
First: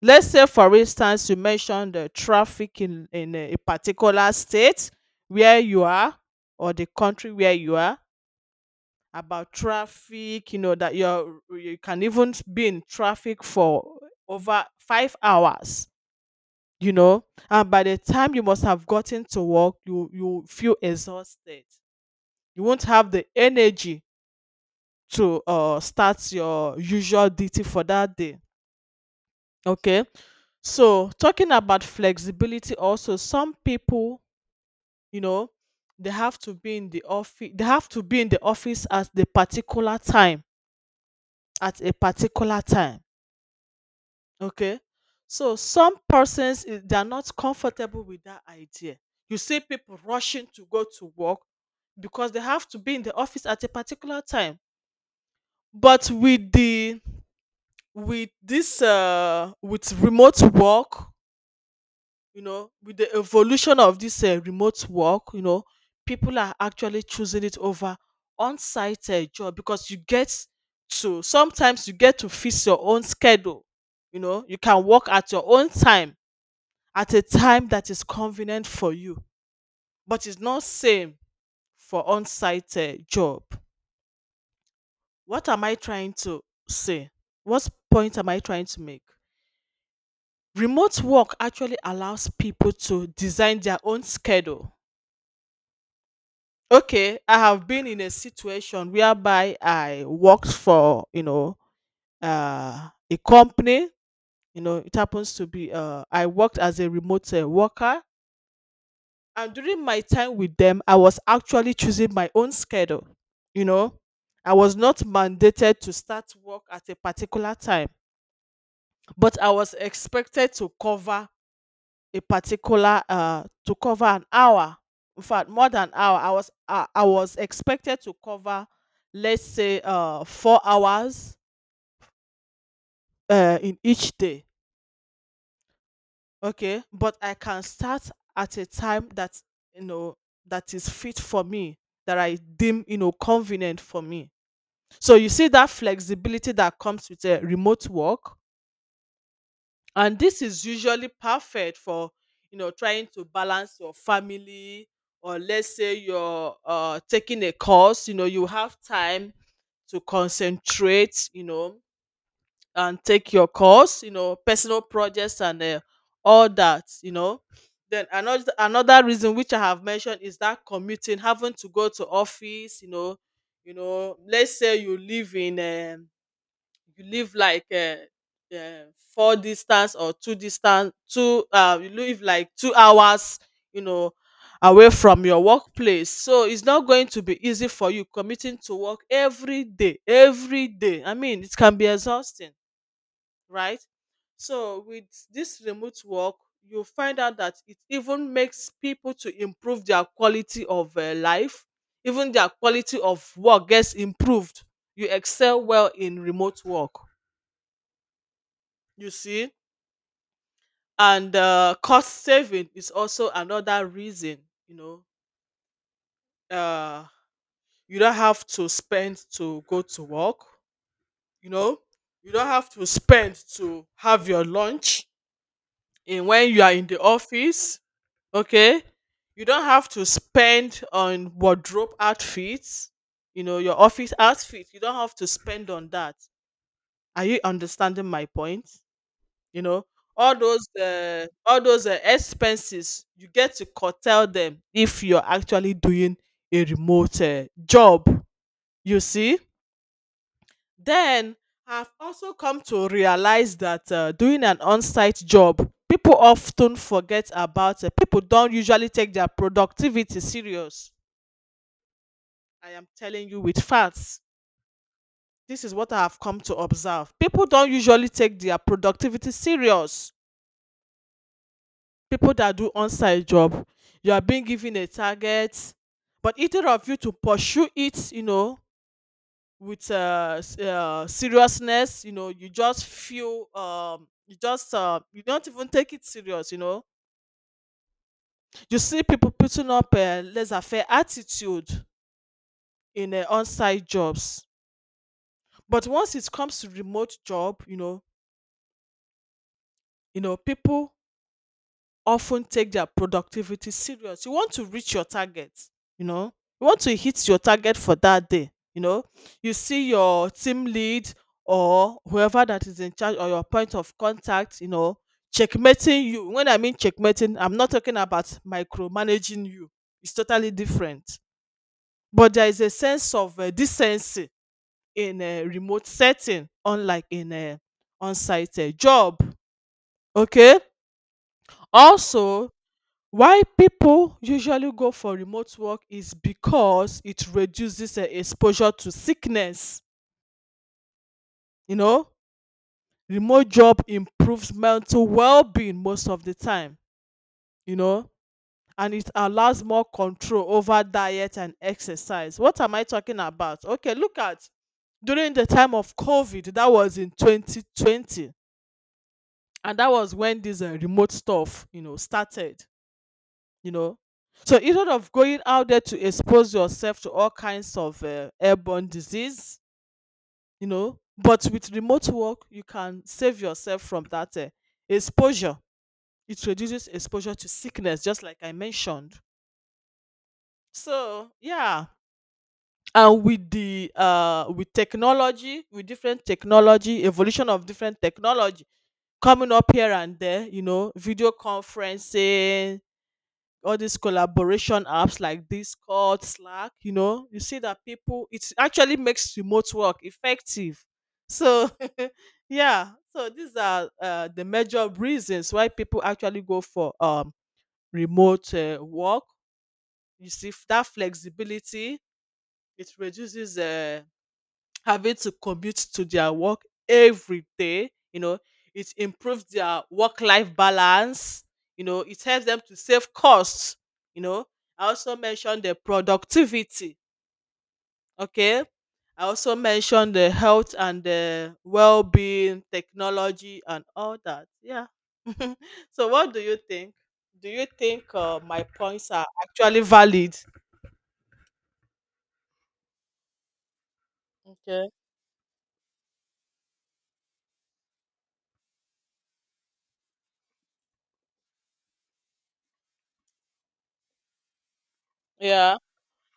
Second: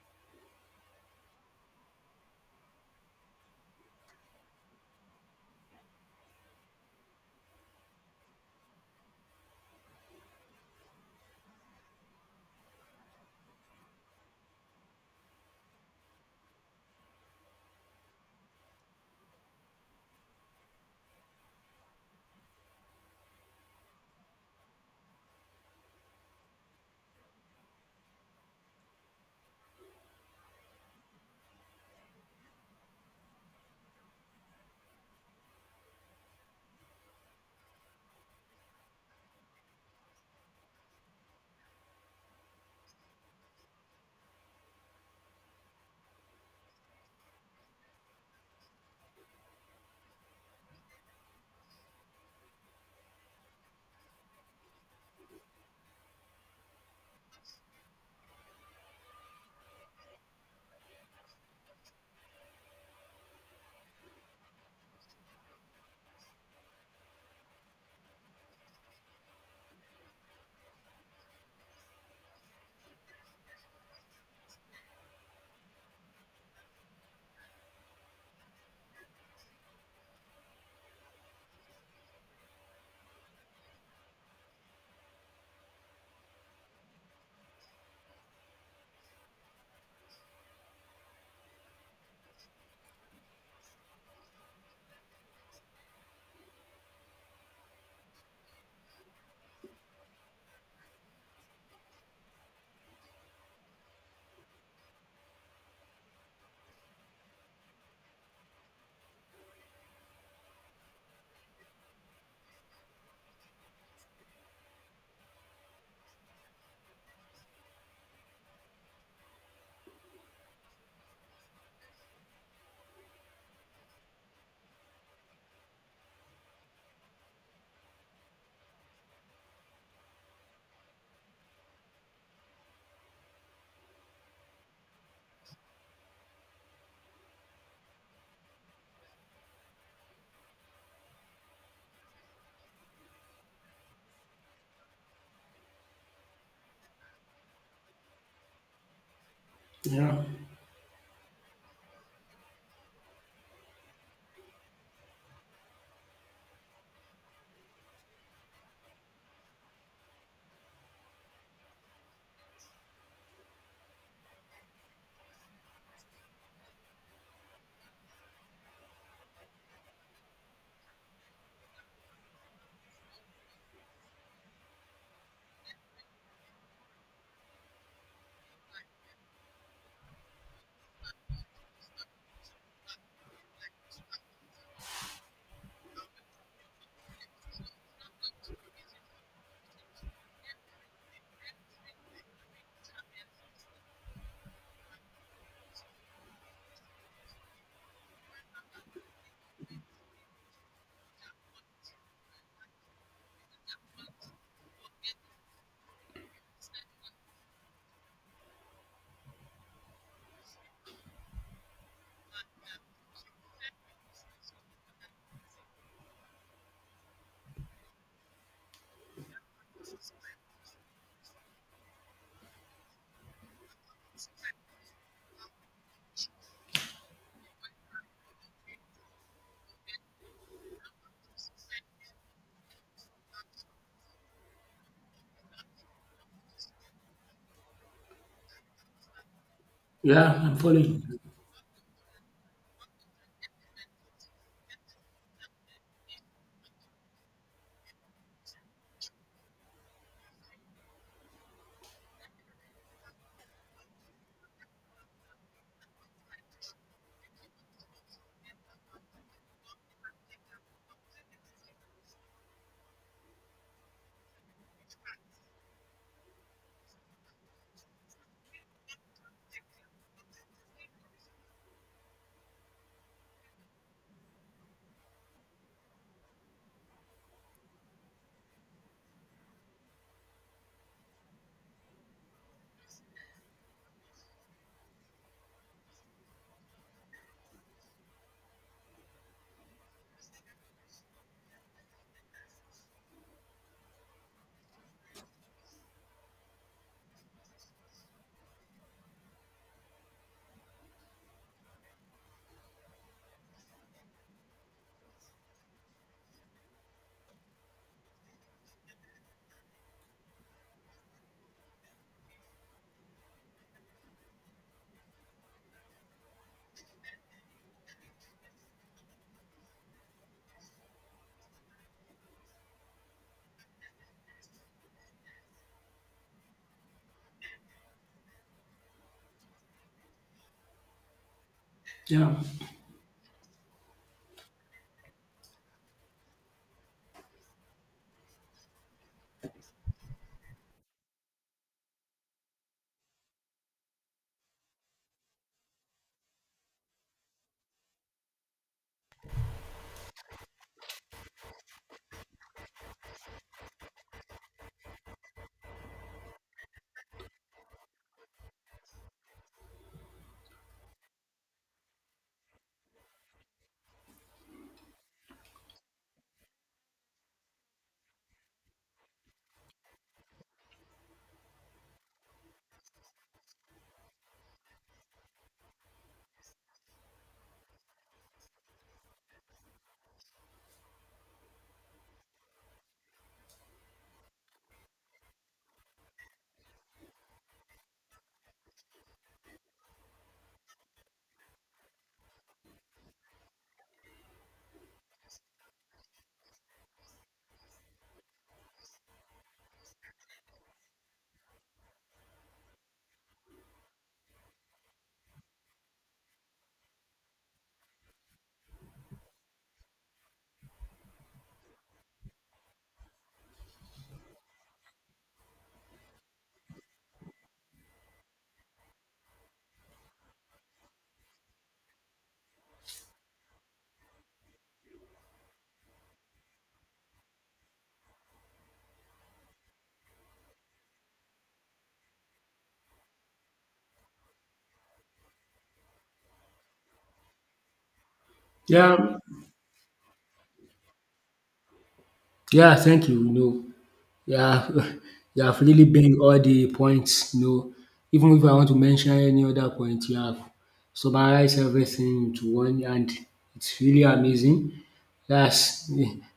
Speaker 2: Let's say, for instance, you mentioned the traffic in, in a particular state where you are, or the country where you are. About traffic, you know, that you're, you can even be in traffic for over five hours, you know, and by the time you must have gotten to work, you, you feel exhausted. You won't have the energy to uh, start your usual duty for that day. Okay. So, talking about flexibility also, some people, you know, they have to be in the office, they have to be in the office at the particular time, at a particular time, okay? So, some persons eh, they are not comfortable with that idea. You see people rushing to go to work because they have to be in the office at a particular time. But with the with this uh with remote work, you know, with the evolution of this uh, remote work, you know, people are actually choosing it over on-site uh, job, because you get to, sometimes you get to fix your own schedule. You know, you can work at your own time, at a time that is convenient for you, but it's not same for on-site uh, job. what am i trying to say what point am I trying to make? Remote work actually allows people to design their own schedule. Okay, I have been in a situation whereby I worked for, you know, uh, a company. You know, it happens to be, uh, I worked as a remote uh, worker. And during my time with them, I was actually choosing my own schedule. You know, I was not mandated to start work at a particular time, but I was expected to cover a particular uh, to cover an hour. In fact, more than hour. I was uh, I was expected to cover, let's say, uh, four hours uh, in each day. Okay, but I can start at a time that, you know, that is fit for me, that I deem, you know, convenient for me. So you see that flexibility that comes with a remote work. And
Speaker 1: yeah,
Speaker 2: this is usually perfect for, you know, trying to balance your family, or let's say you're uh, taking a course, you know, you have time to concentrate, you know, and take your course, you know, personal projects and uh, all that, you know. Then another another reason which I have mentioned is that commuting, having to go to office, you know, you know, let's say you live in, um you live like, um um four distance or two distance two uh you live like two hours, you know, away from your workplace. So it's not going to be easy for you commuting to work every day, every day. I mean, it can be exhausting, right? So with this remote work, you find out that it even makes people to improve their quality of uh, life. Even their quality of work gets improved. You excel well in remote work, you see. And uh, cost saving is also another reason, you know, uh, you don't have to spend to go to work, you know, you don't have to spend to have your lunch in when you are in the office, okay. You don't have to spend on wardrobe outfits, you know, your office outfit, you don't have to spend on that. Are you understanding my point? You know, all
Speaker 1: yeah. I'm
Speaker 2: those
Speaker 1: following.
Speaker 2: uh, all those uh, expenses, you get to curtail them if you're actually doing a remote uh, job. You see? Then I've also come to realize that uh, doing an on-site job, people often forget about it. People don't usually take their productivity serious. I am telling you with facts. This is what I have come to observe. People don't usually take their productivity serious. People that do on-site job, you are being given a target, but either of you to pursue it, you know, with uh, s- uh, seriousness, you know, you just feel, um, you just, uh, you don't even take it serious, you know. You see people putting up a laissez-faire attitude in uh, on-site jobs, but once it comes to remote job, you know, you know, people often take their productivity serious. You want to reach your target, you know, you want to hit your target for that day, you know. You see your team lead or whoever that is in charge, or your point of contact, you know, checkmating you. When I mean checkmating, I'm not talking about micromanaging you, it's totally different. But there is a sense of uh, decency in a remote setting, unlike in a on site uh, job. Okay.
Speaker 1: Yeah,
Speaker 2: Also, why people usually go for remote work is because it reduces eh, exposure to sickness. You know, remote job improves mental well-being most of the time, you know, and it allows more control over diet and exercise. What am I talking about? Okay, look at during the time of COVID, that was in twenty twenty, and that was when this uh, remote stuff, you know, started, you know. So instead of going out there to expose yourself to all kinds of uh, airborne disease, you know, but with remote work you can save yourself from that uh, exposure. It reduces exposure to sickness, just like I mentioned. So, yeah. And with the uh with technology, with different technology, evolution of different technology coming up here and there, you know, video conferencing, all these collaboration apps like Discord, Slack, you know, you see that people, it actually makes remote work effective. So, [laughs] yeah, so these are uh, the major reasons why people actually go for um, remote uh, work. You see f- that flexibility, it reduces uh, having to commute to their work every day. You know, it improves their work life balance. You know, it helps them to save costs. You know, I also mentioned the productivity. Okay. I also mentioned the health and the well being, technology, and all that. Yeah. [laughs] So, what do you think? Do you think uh, my points
Speaker 1: yeah,
Speaker 2: are actually valid?
Speaker 1: yeah. Thank you. You know, yeah,
Speaker 2: Okay.
Speaker 1: [laughs] you have really been all the points. You know, even if I want to mention any other point, you have summarized everything into one, and it's really amazing.
Speaker 2: Yeah.
Speaker 1: That's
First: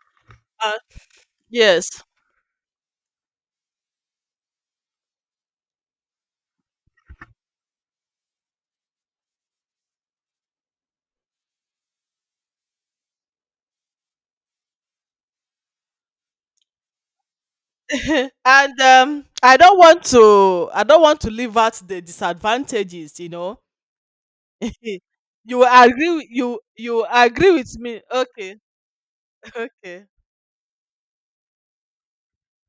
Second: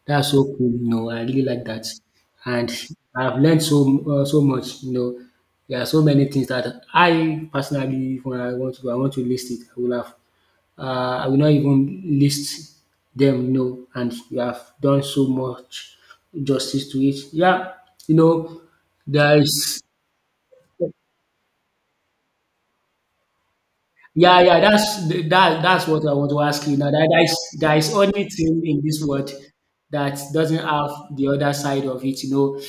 Speaker 1: that's so cool,
Speaker 2: Uh,
Speaker 1: you know. I really like that,
Speaker 2: yes.
Speaker 1: and I've learned so uh, so much. You know, there are so many things that I personally, when I want to go, I want to list it. I will have, uh, I will not even list them. You know, and you have done so much justice to it. Yeah, you
Speaker 2: [laughs]
Speaker 1: know,
Speaker 2: And um,
Speaker 1: there
Speaker 2: I don't
Speaker 1: is...
Speaker 2: want to I don't want to leave out the disadvantages, you know.
Speaker 1: Yeah, yeah,
Speaker 2: [laughs]
Speaker 1: that's
Speaker 2: You
Speaker 1: that
Speaker 2: will
Speaker 1: that's what I
Speaker 2: agree with-
Speaker 1: want to
Speaker 2: you
Speaker 1: ask you now.
Speaker 2: you
Speaker 1: That there is
Speaker 2: agree
Speaker 1: there
Speaker 2: with
Speaker 1: is
Speaker 2: me.
Speaker 1: only
Speaker 2: Okay.
Speaker 1: thing in this world
Speaker 2: [laughs] Okay.
Speaker 1: that doesn't have the other side of it, you know.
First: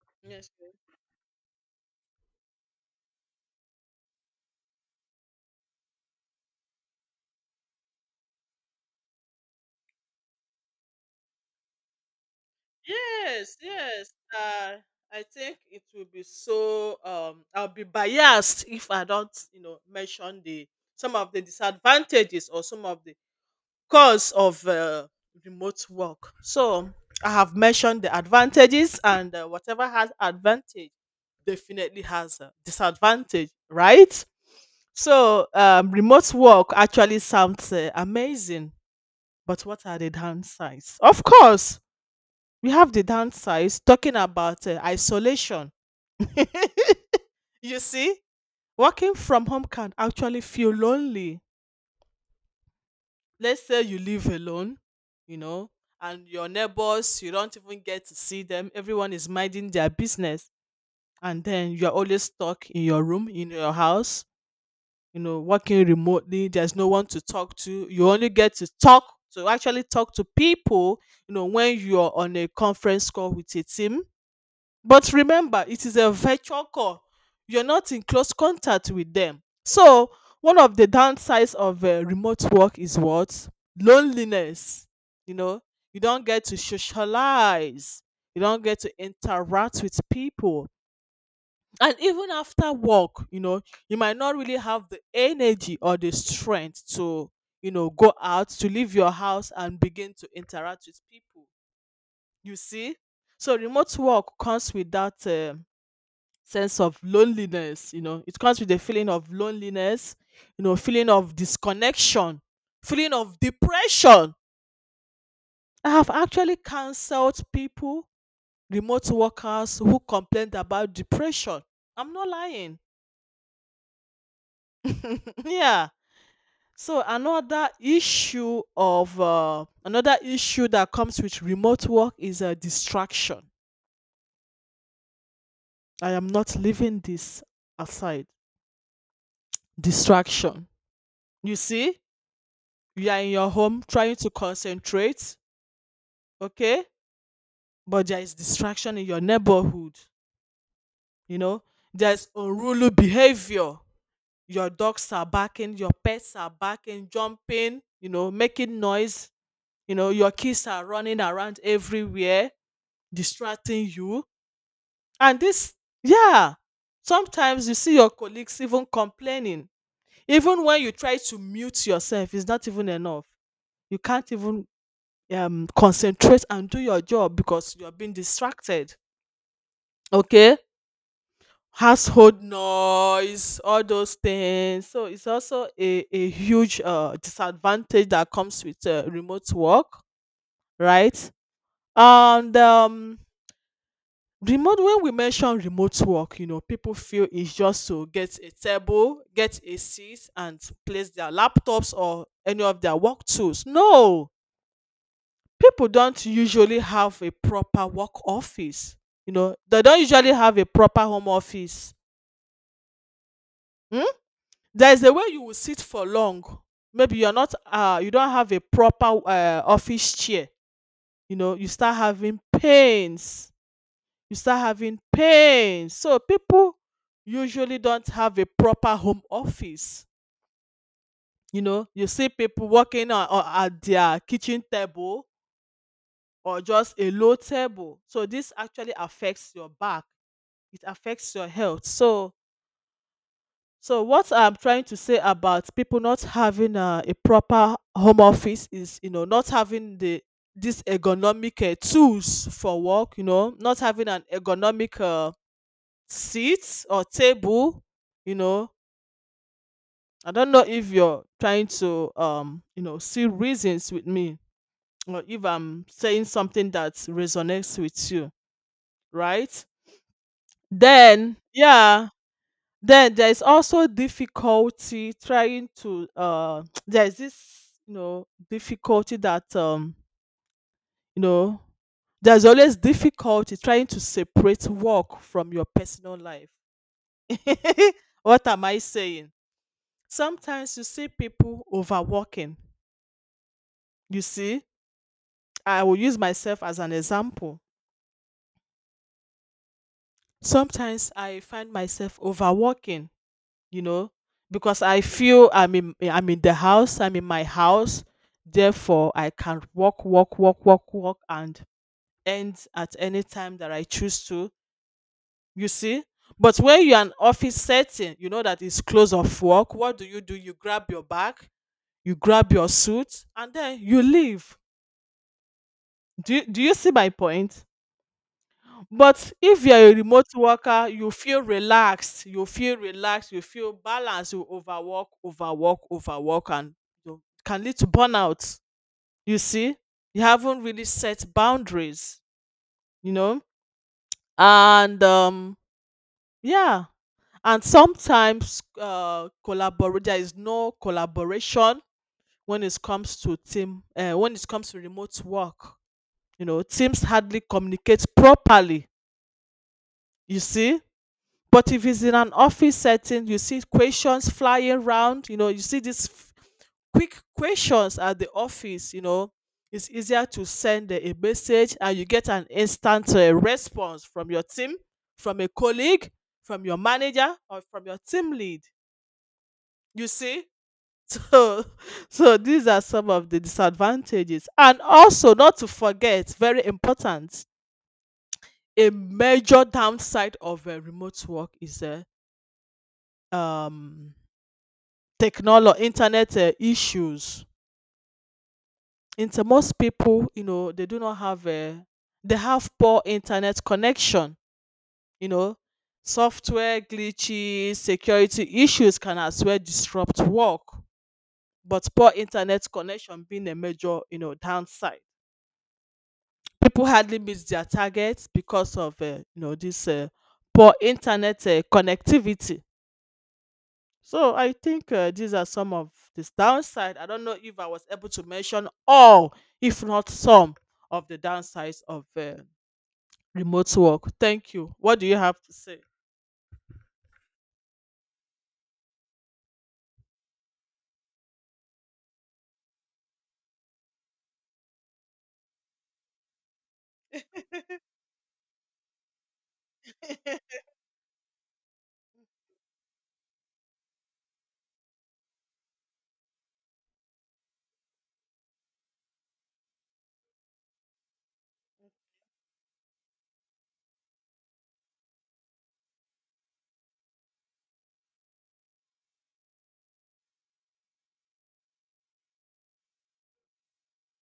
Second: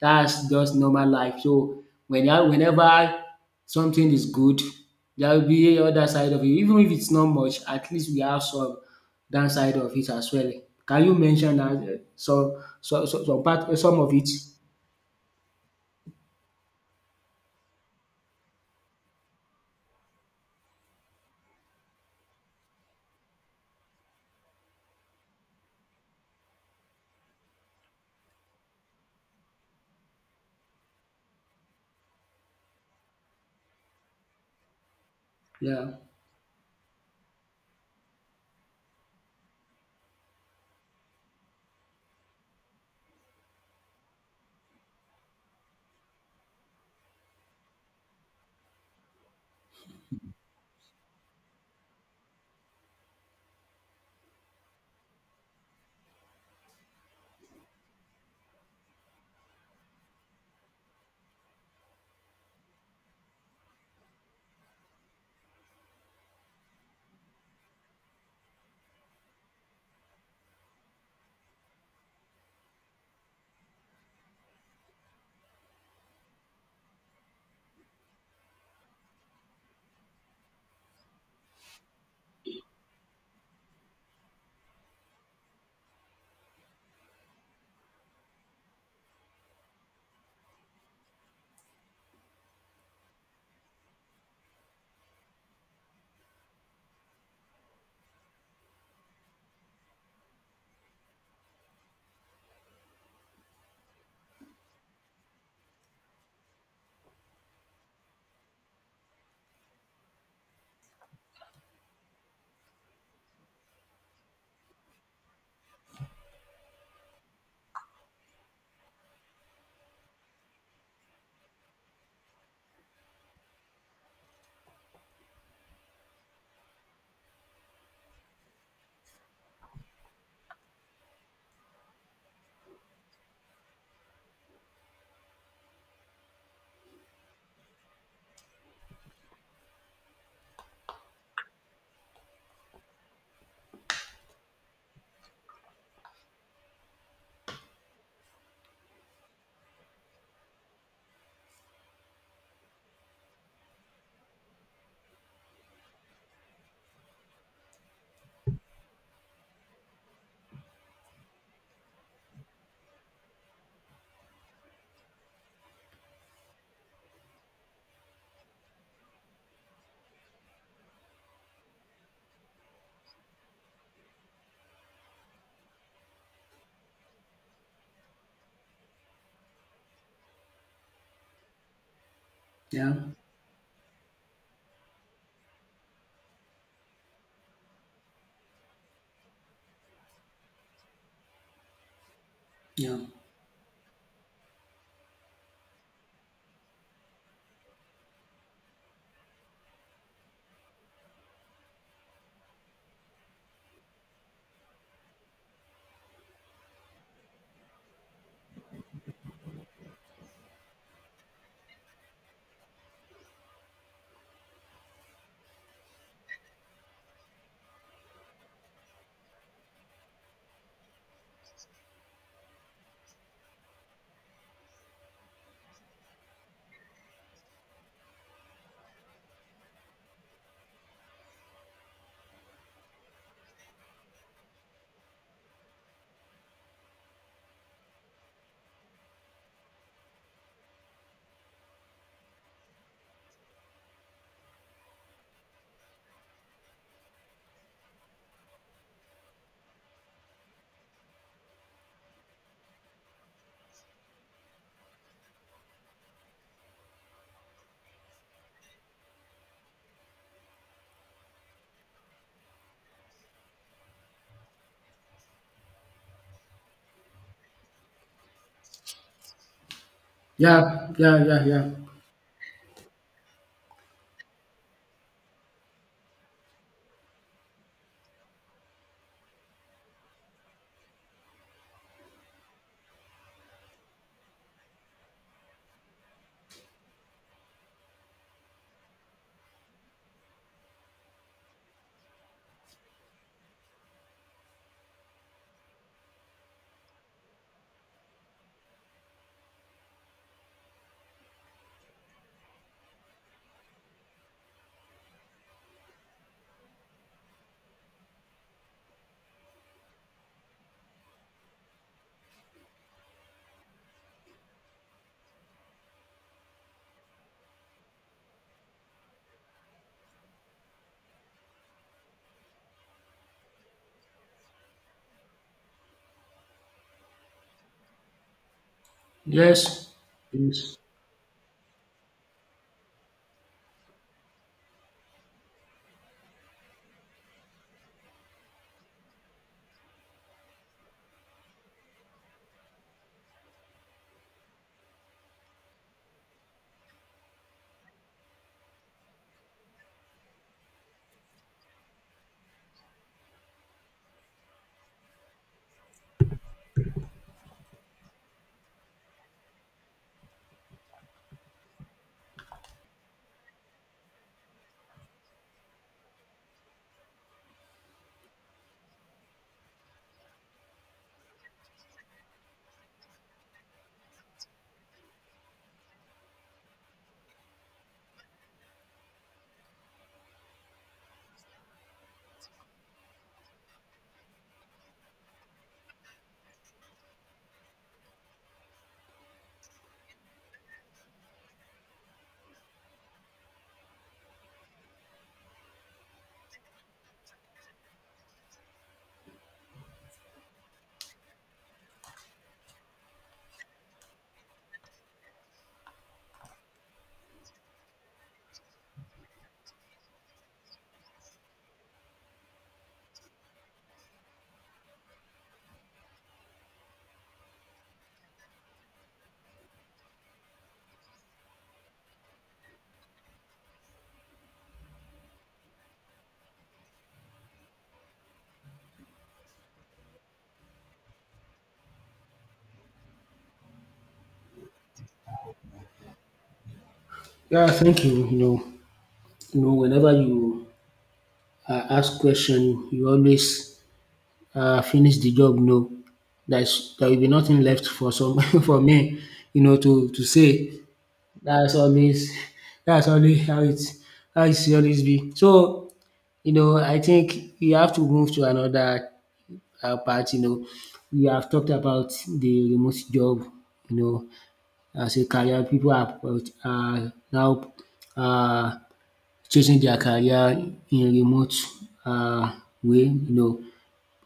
Speaker 1: That's
Speaker 2: Yes. Yes.
Speaker 1: just normal life. So when I- whenever something is good, there will be other side of it. Even if it's not much, at least we have some downside of it as well. Can you mention that eh, so so so some
Speaker 2: Yes,
Speaker 1: part some
Speaker 2: yes.
Speaker 1: of it?
Speaker 2: Uh, I think it will be so. Um, I'll be biased if I don't, you know, mention the some of the disadvantages or some of the cause of uh, remote work. So I have mentioned the advantages, and uh, whatever has advantage definitely has a disadvantage, right? So um,
Speaker 1: Yeah,
Speaker 2: remote work actually sounds uh, amazing, but what are the downsides? Of course, we have the downsides, talking about uh, isolation. [laughs] You see, working from home can actually feel lonely. Let's say you live alone, you know, and your neighbors, you don't even get to see them. Everyone is minding their business. And then you're always stuck in your room, in your house, you know, working remotely. There's no one to talk to. You only get to talk, to actually talk to people, you know, when you're on a conference call with a team, but remember, it is a virtual call. You're not in close contact with them. So, one of the downsides of uh, remote work is what? Loneliness. You know, you don't get to socialize, you don't get to interact with people. And even after work, you know, you might not really have the energy or the strength to, you know, go out, to leave your house and begin to interact with people. You see? So, remote work comes with that um sense of loneliness. You know, it comes with a feeling of loneliness, you know, feeling of disconnection, feeling of depression. I have actually counseled people, remote workers who complained about depression. I'm not lying. [laughs] Yeah. So another issue of uh, another issue that comes with remote work is a distraction. I am not leaving this aside. Distraction. You see, you are in your home trying to concentrate, okay, but there is distraction in your neighborhood, you know. There's unruly behavior. Your dogs are barking, your pets are barking, jumping, you know, making noise. You know, your kids are running around everywhere, distracting you. And this, yeah, sometimes you see your colleagues even complaining, even when you try to mute yourself it's not even enough. You can't even um, concentrate and do your job because you're being distracted, okay. Household
Speaker 1: yeah,
Speaker 2: noise, all those things. So it's also a, a huge uh, disadvantage that comes with uh, remote work, right? And
Speaker 1: yeah.
Speaker 2: um, remote, when we mention remote work, you know, people feel it's just to get a table, get a seat, and place their laptops or any of their work tools. No, people don't usually have a proper work office. You know, they don't usually have a proper home office. Hmm? There's a way you will sit for long. Maybe you're not uh you don't have a proper uh, office chair, you know, you start having pains. You start having pains, so people usually don't have a proper home office, you know. You see people working on, on at their kitchen table or just a low table, so this actually affects your back. It affects your health, so so what I'm trying to say about people not having uh, a proper home office is, you know, not having the this ergonomic uh, tools for work, you know, not having an ergonomic uh, seat or table, you know. I don't know if you're trying to, um, you know, see reasons with me, or if I'm saying something that resonates with you, right?
Speaker 1: Yeah, yeah,
Speaker 2: Then,
Speaker 1: yeah, yeah.
Speaker 2: yeah, Then there is also difficulty trying to uh [tsk] there is this, you know, difficulty that um you know there's always difficulty trying to separate work from your personal life. [laughs] What am I saying? Sometimes you see people overworking. You see, I will use myself as an example. Sometimes I find myself overworking, you know, because I feel i'm in i'm in the house. I'm in my house, therefore I can walk, walk, walk, walk, walk, and end at any time that I choose to. You see, but when you're an office setting, you know that it's close of work. What do you do? You grab your bag, you grab your suit, and then you leave. Do you, do you see my point? But if you are a
Speaker 1: Yes.
Speaker 2: remote
Speaker 1: Yes.
Speaker 2: worker, you feel relaxed, you feel relaxed, you feel balanced, you overwork, overwork, overwork, and you can lead to burnout. You see, you haven't really set boundaries, you know, and um, yeah, and sometimes uh, collaborate. there is no collaboration when it comes to team. Uh, when it comes to remote work, you know, teams hardly communicate properly. You see, but if it's in an office setting, you see questions flying around. You know, you see these f- quick questions at the office. You know, it's easier to send a a message and you get an instant uh, response from your team, from a colleague, from your manager, or from your team lead. You see. [laughs] So, so these are some of the disadvantages. And also, not to forget, very important, a major downside of uh, remote work is uh, um technology, internet uh, issues. Into most people, you know, they do not have a, they have poor internet connection. You know, software glitches, security issues can as well disrupt work. But poor internet connection being a major, you know, downside. People hardly miss their targets because of, uh, you know, this uh, poor internet uh, connectivity. So I think uh, these are some of this downside. I don't know if I was able to mention all, if not some, of the downsides of uh, remote work. Thank you. What do you have to say?
Speaker 1: Yeah, thank you. You know, you know whenever you uh, ask question, you always uh, finish the job. No, there's there will be nothing left for some [laughs] for me. You know to to say that's always that's always how it, how it should always be. So you know, I think we have to move to another uh, part. You know, we have talked about the remote job. You know, as a career, people are uh, now, Uh, chasing their career in remote uh, way, you know.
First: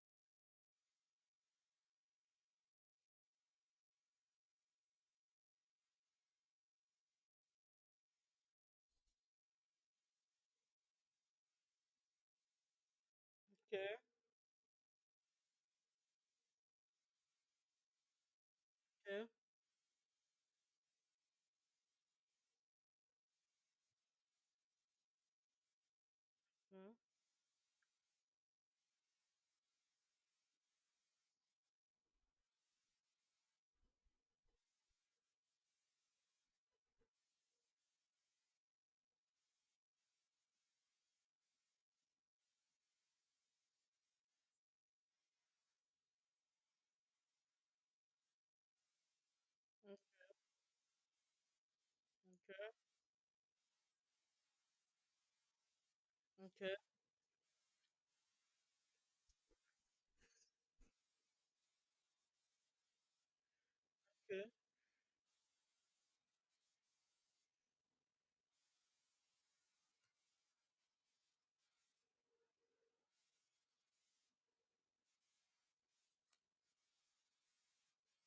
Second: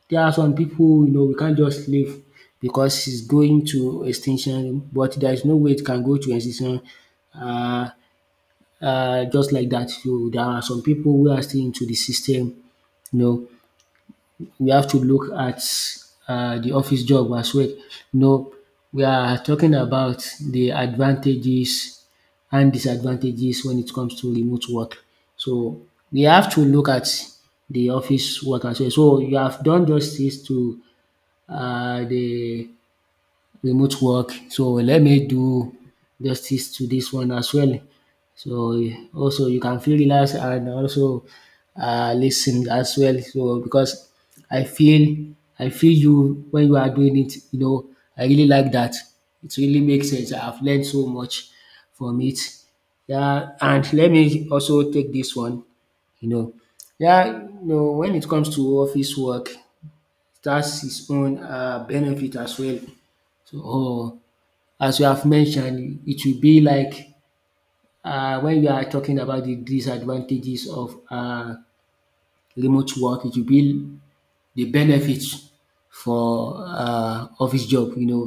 Speaker 1: There are some people, you know, we can't just leave because it's going to extinction, but there is no way it can go to extinction uh, uh, just like that. So there are some people who are still into the system, you know.
Speaker 2: Okay.
Speaker 1: We have to look at um the office job as well. No, we
Speaker 2: Okay.
Speaker 1: are talking about the advantages and disadvantages when it comes to remote work. So we have to look
Speaker 2: Mm.
Speaker 1: at the office work as well. So you have done justice to um the remote work. So let me do justice to this one as well. So also you can feel relaxed and also uh, listen as well. So because I feel I feel you when you are doing it, you know, I really like that. It really makes sense. I've learned so much from it. Yeah, and let me also take this one, you know.
Speaker 2: Okay.
Speaker 1: Yeah, you know, when it comes to office work, that's his own uh benefit as well. So, or
Speaker 2: Okay.
Speaker 1: as you have mentioned, it will be like uh when you are talking about the disadvantages of uh remote work, it will be the benefits for uh office job, you know.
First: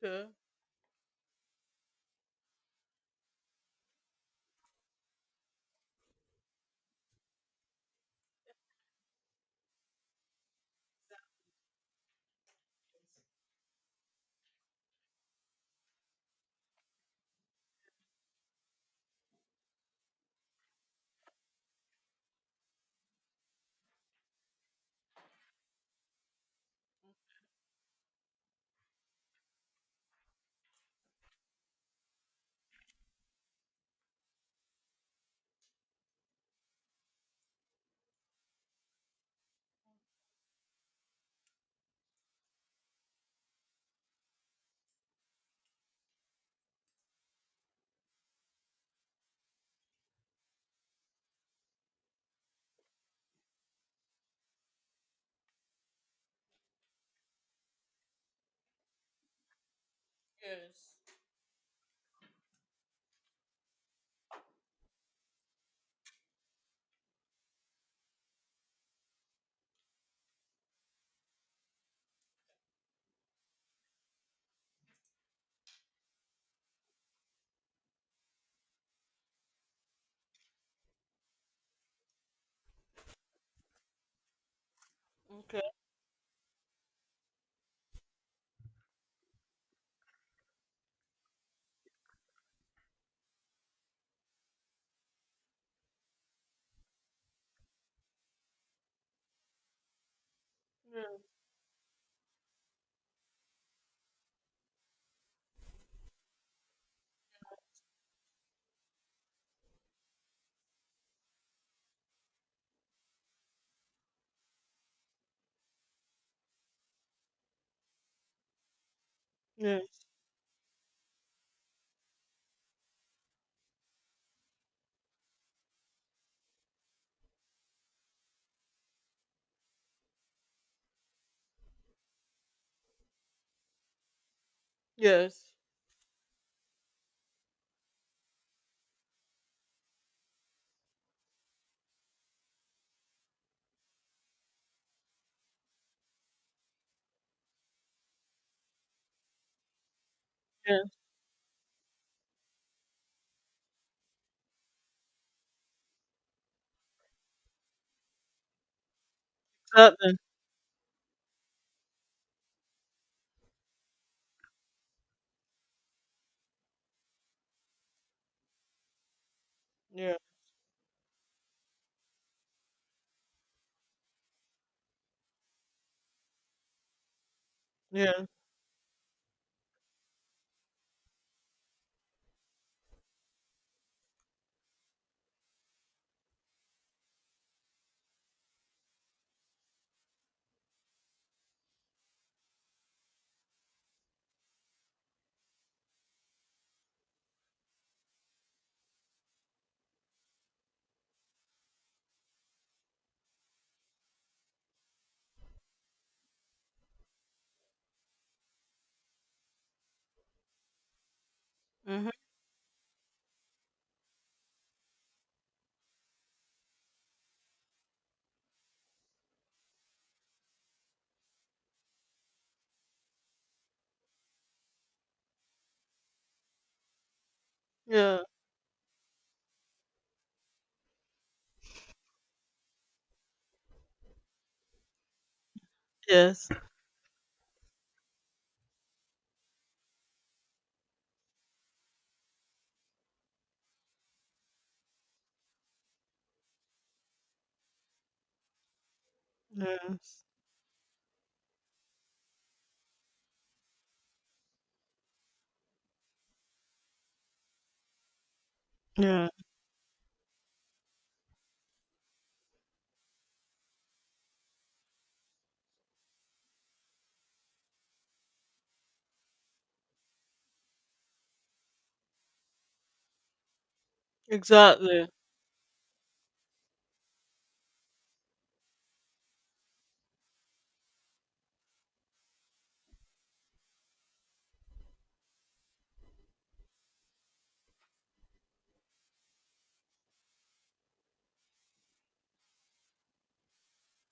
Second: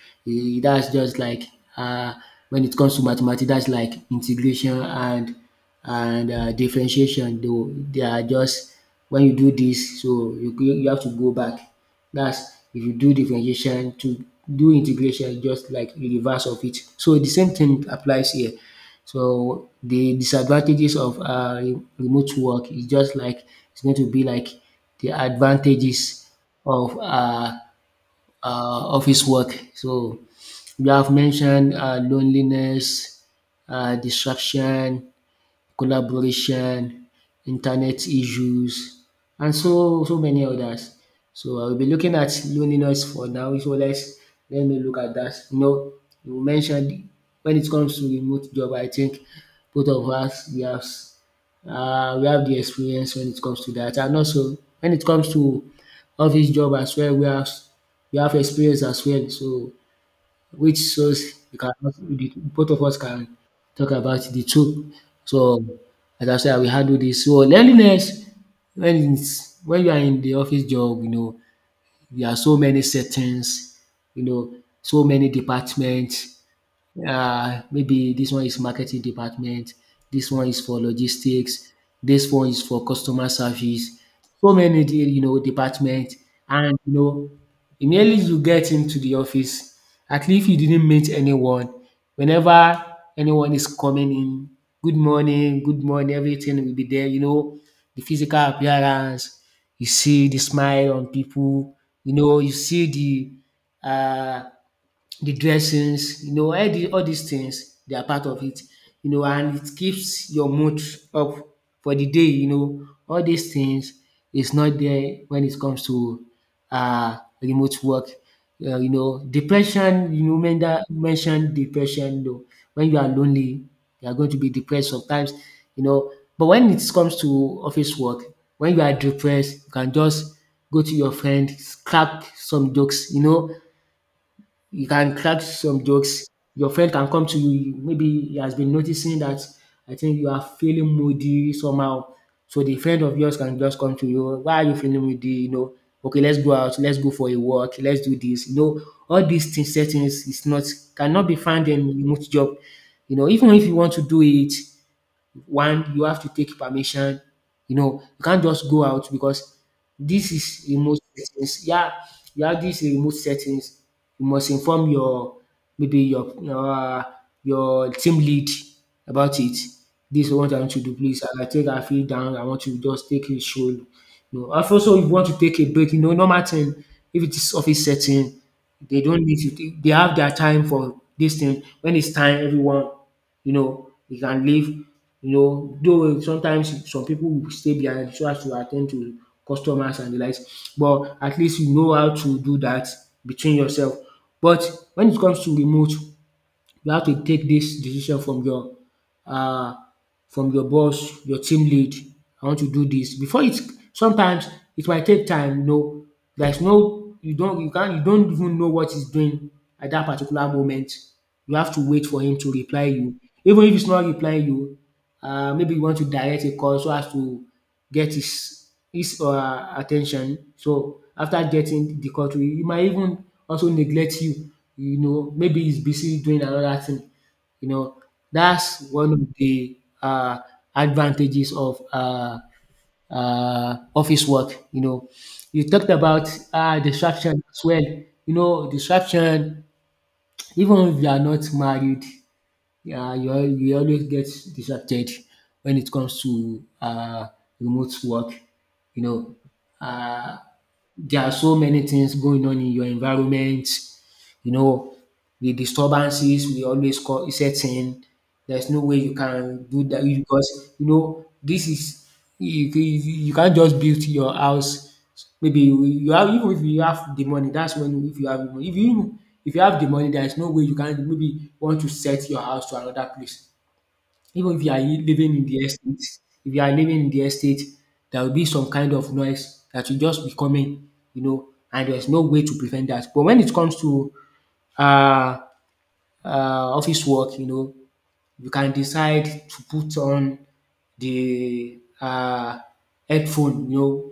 Speaker 2: Okay.
Speaker 1: E dats just like, uh, when it comes to mathematics, that's like integration and and um differentiation, though they are just when you do this, so you go, you have to go back. That's if you do differentiation to do integration, just like de reverse of it. So the same thing applies here. So the disadvantages of um remote work is just like, it's going to be like the advantages of uh uh, office work. So you have mentioned uh, loneliness, uh, distraction, collaboration, internet issues, and so so many others. So I will be looking at loneliness for now. So let's let me look at that. You know, you mentioned, when it comes to remote job, I think both of us, we have uh, we have the experience when it comes to that. And also when it comes to office job as well, we have we have experience as well. So which
Speaker 2: Yes.
Speaker 1: shows we can, the, both of us can talk about the two. So as I said, we handle this. So loneliness, when it's when you are in the office job, you know, there are so many settings, you know, so many departments. Uh, maybe this one is marketing department, this one is for logistics, this one is for customer service. So many, de- you know,
Speaker 2: Okay.
Speaker 1: department, and you know, immediately you get into the office, at least you didn't meet anyone. Whenever anyone is coming in, good morning, good morning, everything will be there. You know, the physical appearance, you see the smile on
Speaker 2: Yeah.
Speaker 1: people, you know, you see the uh, the dressings, you know, all the all these things they are part of it, you know, and it keeps your mood up for the day, you know. All these things is not there when it comes to uh remote work. Uh, you know,
Speaker 2: Yeah.
Speaker 1: depression, you know, men that mentioned depression, you know, when you are lonely, you are going to be depressed sometimes, you know. But when it comes to office work, when you are depressed, you can just go to your friend, crack some jokes, you know, you can crack
Speaker 2: Yes.
Speaker 1: some jokes. Your friend can come to you. Maybe he has been noticing that, I think you are feeling moody somehow. So the friend of yours can just come to you. Why are you feeling moody? You know, okay, let's go out, let's go for a walk, let's do this. You know, all these things, settings is not,
Speaker 2: Yeah.
Speaker 1: cannot be found in remote job. You know, even if you want to do it, one, you have to take permission. You know, you can't just go out because
Speaker 2: Exactly.
Speaker 1: this is remote settings. Yeah, you have this remote settings. You must inform your, maybe your your, uh, your team lead about it.
Speaker 2: Yeah.
Speaker 1: This is what I want to do, please. I think I feel down. I want to just take a stroll. You know, and also if you want to take a break, you know, normal thing. If it is office
Speaker 2: Yeah.
Speaker 1: setting, they don't need to. t- They have their time for this thing. When it's time, everyone, you know, they can leave. You know, though sometimes some people will stay behind so as to attend to customers and the likes. But at least you know how to do that between yourself. But when it comes to remote, you have to take this decision from your uh, from your boss, your team lead, “I want to do this before it, sometimes it might take time.” No, there's no you don't, you can't, you don't even know what he's doing at that particular moment. You have to wait
Speaker 2: Mm-hmm.
Speaker 1: for him to reply you. Even if he's not replying you, uh, maybe you want to direct a call so as to get his his uh attention. So after getting the call to you, he might even also neglect you, you know, maybe he's busy doing another thing. You know,
Speaker 2: Yeah.
Speaker 1: that's one of the uh, advantages of uh, uh, office work. You know, you talked about
Speaker 2: Yes.
Speaker 1: uh, distraction as well. You know, distraction, even if you are not married, uh, you, al- you always get distracted when it comes to uh, remote work. You know,
Speaker 2: Yes.
Speaker 1: uh, there are so many things going on in your environment, you know, the disturbances will always co- set in. There's no way you
Speaker 2: Yeah.
Speaker 1: can do that you- because you know this is, you, you you can't just build your house. Maybe you, you have, even if you have the money, that's when if you have the money. If you, if you have the money, there is no way you can, maybe want to set your house to another place. Even if you are
Speaker 2: Exactly.
Speaker 1: living in the estate, if you are living in the estate, there will be some kind of noise that will just be coming, you know, and there's no way to prevent that. But when it comes to uh, uh, office work, you know, you can decide to put on the uh, headphone, you know,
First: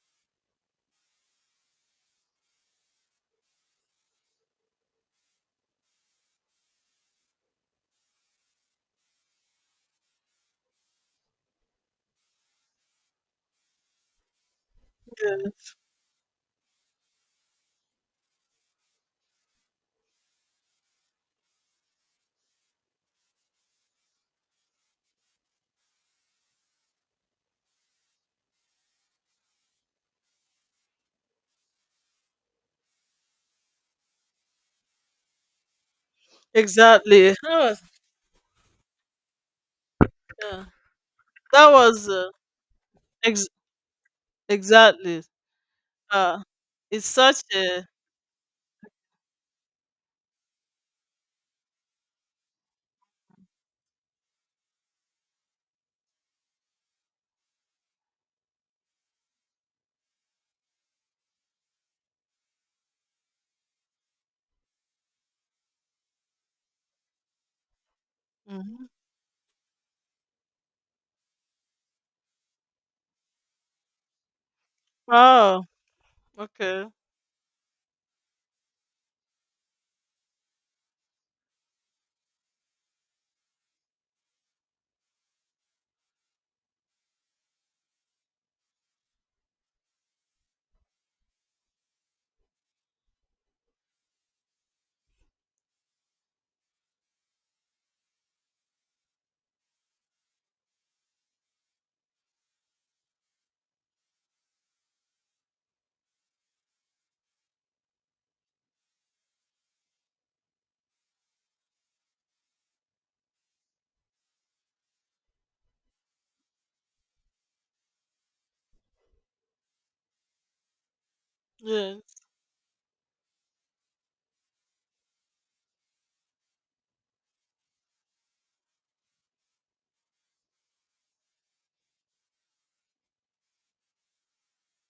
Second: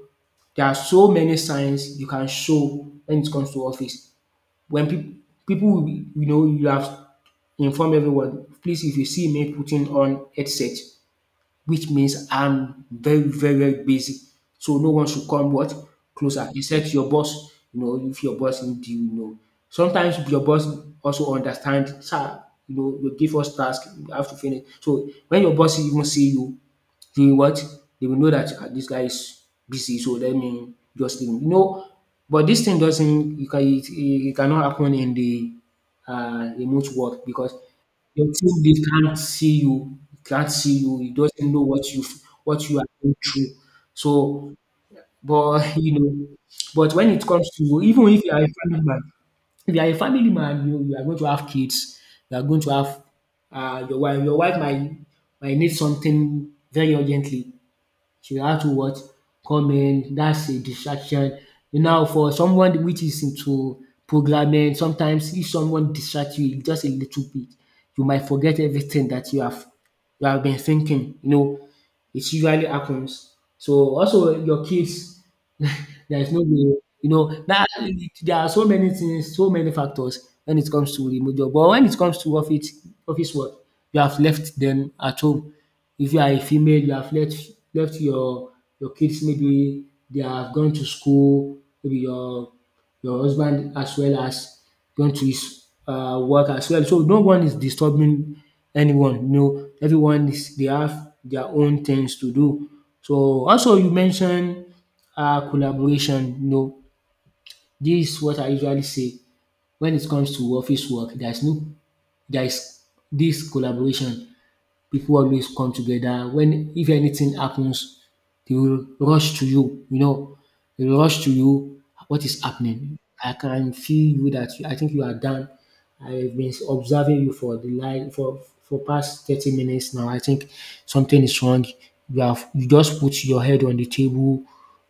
Speaker 1: there are so many signs you can show when it comes to office. When people people will be- you know you have inform everyone, please, if you see me putting on headset, which means I'm very, very, very busy. So no one should come what closer, except your boss. You know, if your boss need you, you know. Sometimes your boss also understand, sir. You know, you give us task, you have to finish. So when your boss even see you, he what, they will know that um dis guy is busy, so let me just leave him. You know but this thing doesn't, you can it it cannot happen in the uh remote work
Speaker 2: Exactly. That
Speaker 1: because
Speaker 2: was.
Speaker 1: your team, they can't see you, can't
Speaker 2: Yeah.
Speaker 1: see you, it doesn't know
Speaker 2: That
Speaker 1: what you
Speaker 2: was. Uh,
Speaker 1: what you are going through.
Speaker 2: ex-
Speaker 1: So
Speaker 2: exactly.
Speaker 1: but [laughs] you know
Speaker 2: Uh,
Speaker 1: but
Speaker 2: it's
Speaker 1: when it
Speaker 2: such
Speaker 1: comes to
Speaker 2: a
Speaker 1: even if you are a family man, if you are a family man you you are going to have kids, you are going to have uh your wife, your wife might might need something very urgently. She has to what? Come in. That's a distraction. Now, for someone which is into programming, sometimes if someone distracts you just a little bit, you might forget
Speaker 2: Mhm.
Speaker 1: everything that you have you have been thinking. You know, it usually happens. So also your kids, [laughs]
Speaker 2: Oh,
Speaker 1: there is no way.
Speaker 2: okay.
Speaker 1: You know, that There are so many things, so many factors when it comes to remote job. But when it comes to office office work, you have left them at home. If you are a female, you have left left your your kids, maybe they have gone to school, maybe your your husband as well as going to his uh work as well. So no one is disturbing anyone, you know, everyone is they have their own things to do. So also you mentioned uh collaboration, you know, dis what I usually say, when it comes to office work, there's no there is this collaboration. People always come together when if anything happens, they will rush to you, you know, they will rush to you
Speaker 2: Yes.
Speaker 1: what is happening. I can feel you, dat, I think you are done. I've been observing you for the li for for past thirty minutes now. I think something is wrong. You have you just put your head on the table,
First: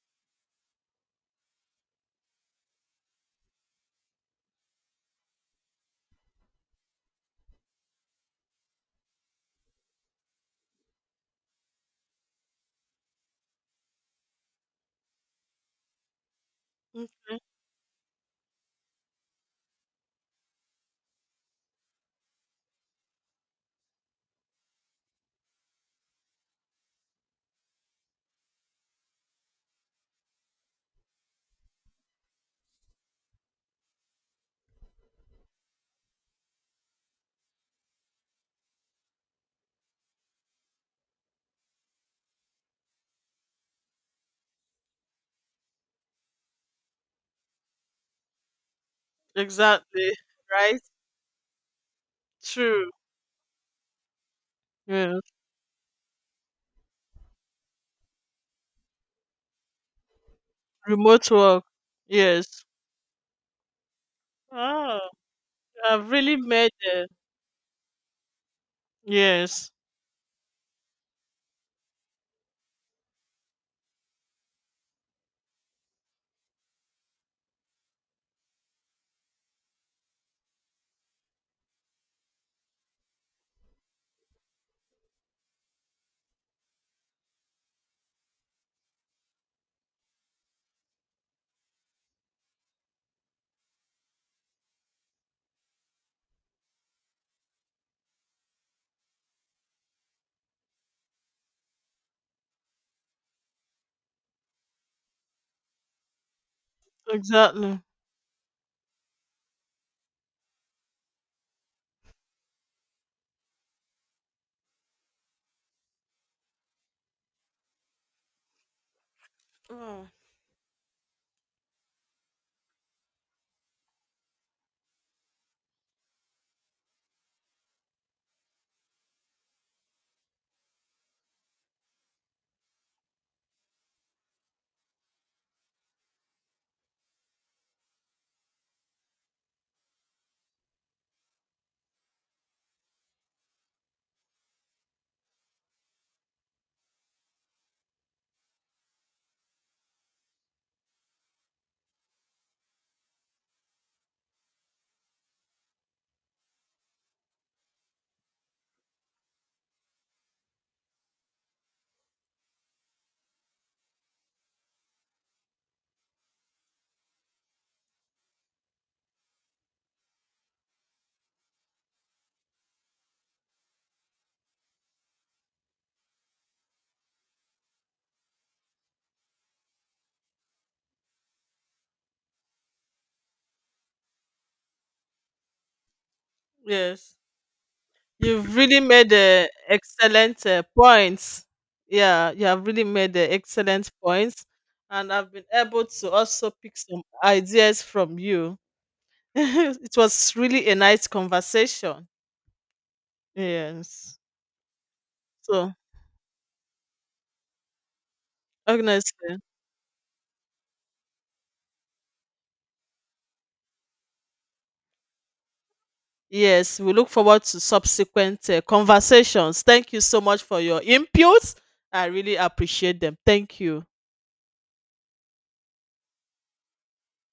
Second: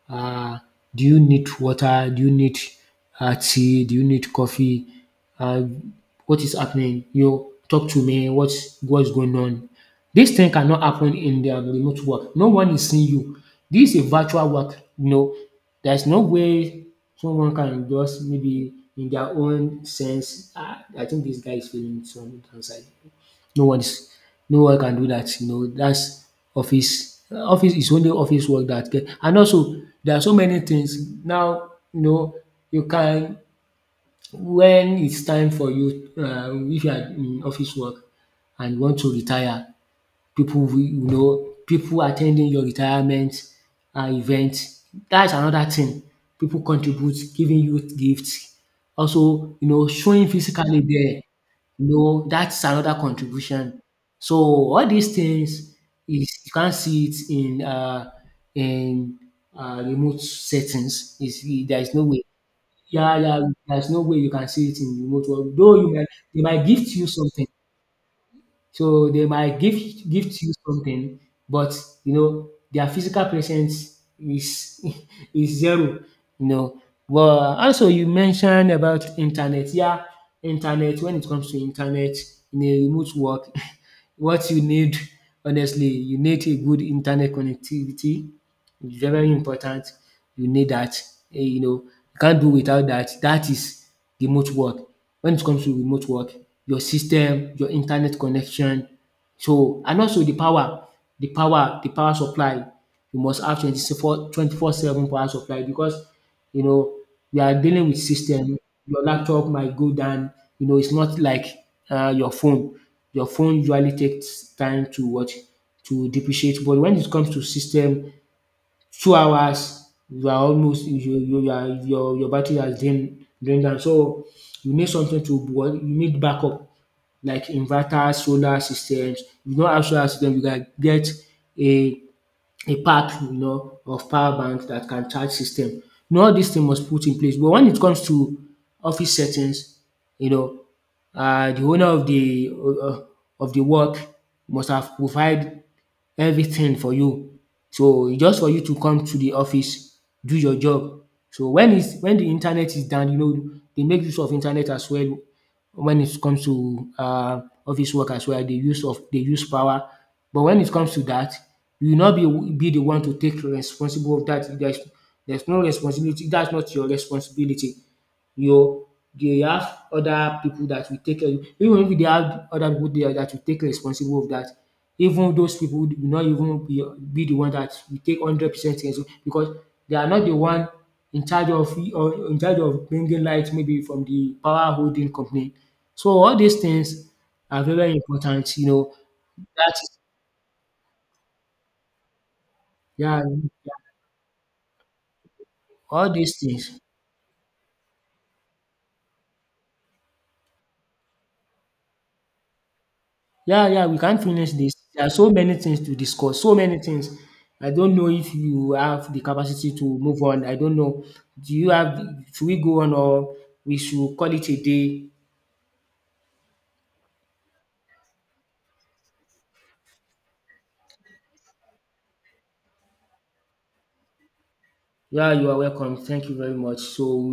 Speaker 1: uh, do you need water? Do you need uh, tea? Do you need coffee? Uh, what is happening? You talk to me. What's what's going on? This thing cannot happen in the um, remote work. No one is seeing you. This is a virtual work. You know, there's no way
Speaker 2: Mm.
Speaker 1: someone can just maybe in their own sense. Ah, I think this guy is feeling some downside. No one's no one can do that, you know, that's office office is only office work that get. And also, there are so many things now, you know, you can when it's time for you, um if you are in office work and you want to retire, people will you know people attending your retirement um event. That's another thing, people contribute giving you gifts, also you know
Speaker 2: Exactly.
Speaker 1: showing
Speaker 2: Right?
Speaker 1: physically there, you know that's
Speaker 2: True.
Speaker 1: another contribution. So all these
Speaker 2: Yes.
Speaker 1: things is you can't see it in um in um remote settings.
Speaker 2: Remote
Speaker 1: Is
Speaker 2: work.
Speaker 1: There is no way.
Speaker 2: Yes.
Speaker 1: Yeah, yeah, there is no way you can see it
Speaker 2: Oh,
Speaker 1: in remote work, though you might
Speaker 2: I've really
Speaker 1: they might
Speaker 2: made
Speaker 1: gift you
Speaker 2: it.
Speaker 1: something. So they might
Speaker 2: Yes.
Speaker 1: give gift you something, but you know their physical presence is [laughs] is zero. You know. Well, also you mentioned about internet. Yeah, internet. When it comes to internet in a remote work, [laughs] what you need, honestly, you need a good internet connectivity. It's very important. You need that. Eh, You know, you can't do without that. That is remote work. When it comes to remote work, your system, your internet connection, so, and also the power, the power, the power supply. You must have twenty-four twenty-four seven power supply, because you know we are
Speaker 2: Exactly.
Speaker 1: dealing with system. Your laptop might go down. You know, it's not like uh, your phone. Your phone usually takes time to what, to depreciate, but when it comes to system, two hours
Speaker 2: Mm.
Speaker 1: you are almost you you you are your your battery has drained drained down. So you need something to what, you need backup, like inverter, solar systems. If you no have solar system, you can get a a pack, you know of power bank that can charge system. You know all these things must put in place, but when it comes to office settings, you know uh, the owner of the uh, of the work must have provide everything for you. So, e, just for you to come to the office, do your job. So when is when the internet is down, you know, they make use of internet as well when it comes to uh office work as well. They use of they use power. But when it comes to that, you will not be be the one to take responsible of that. There's there's no responsibility. That's not your responsibility. You dey have other people that will take care of you. Even if they have other people there that will take responsible of that, even those people will not even be be the one that will take hundred percent responsibility, because they are not the one in charge of, or in charge of bringing light maybe from the power holding company. So all these things
Speaker 2: Yes.
Speaker 1: are very
Speaker 2: You've
Speaker 1: important, you
Speaker 2: really
Speaker 1: know
Speaker 2: made uh,
Speaker 1: dat.
Speaker 2: excellent uh, points. Yeah, you have really made uh,
Speaker 1: Yeah,
Speaker 2: excellent points. And I've been able to
Speaker 1: all these
Speaker 2: also pick
Speaker 1: things.
Speaker 2: some ideas from you. [laughs] It was really a nice conversation.
Speaker 1: Yeah, yeah, we
Speaker 2: Yes.
Speaker 1: can't finish this. There are so many
Speaker 2: So,
Speaker 1: things to discuss, so many things. I don't know if you have the
Speaker 2: honestly,
Speaker 1: capacity to move on. I don't know. Do you have, should we go on, or we should call it a day?
Speaker 2: yes, we look forward to subsequent uh, conversations. Thank you so much for your inputs. I really appreciate them. Thank you.
Speaker 1: Yeah, you are welcome. Thank you very much. So we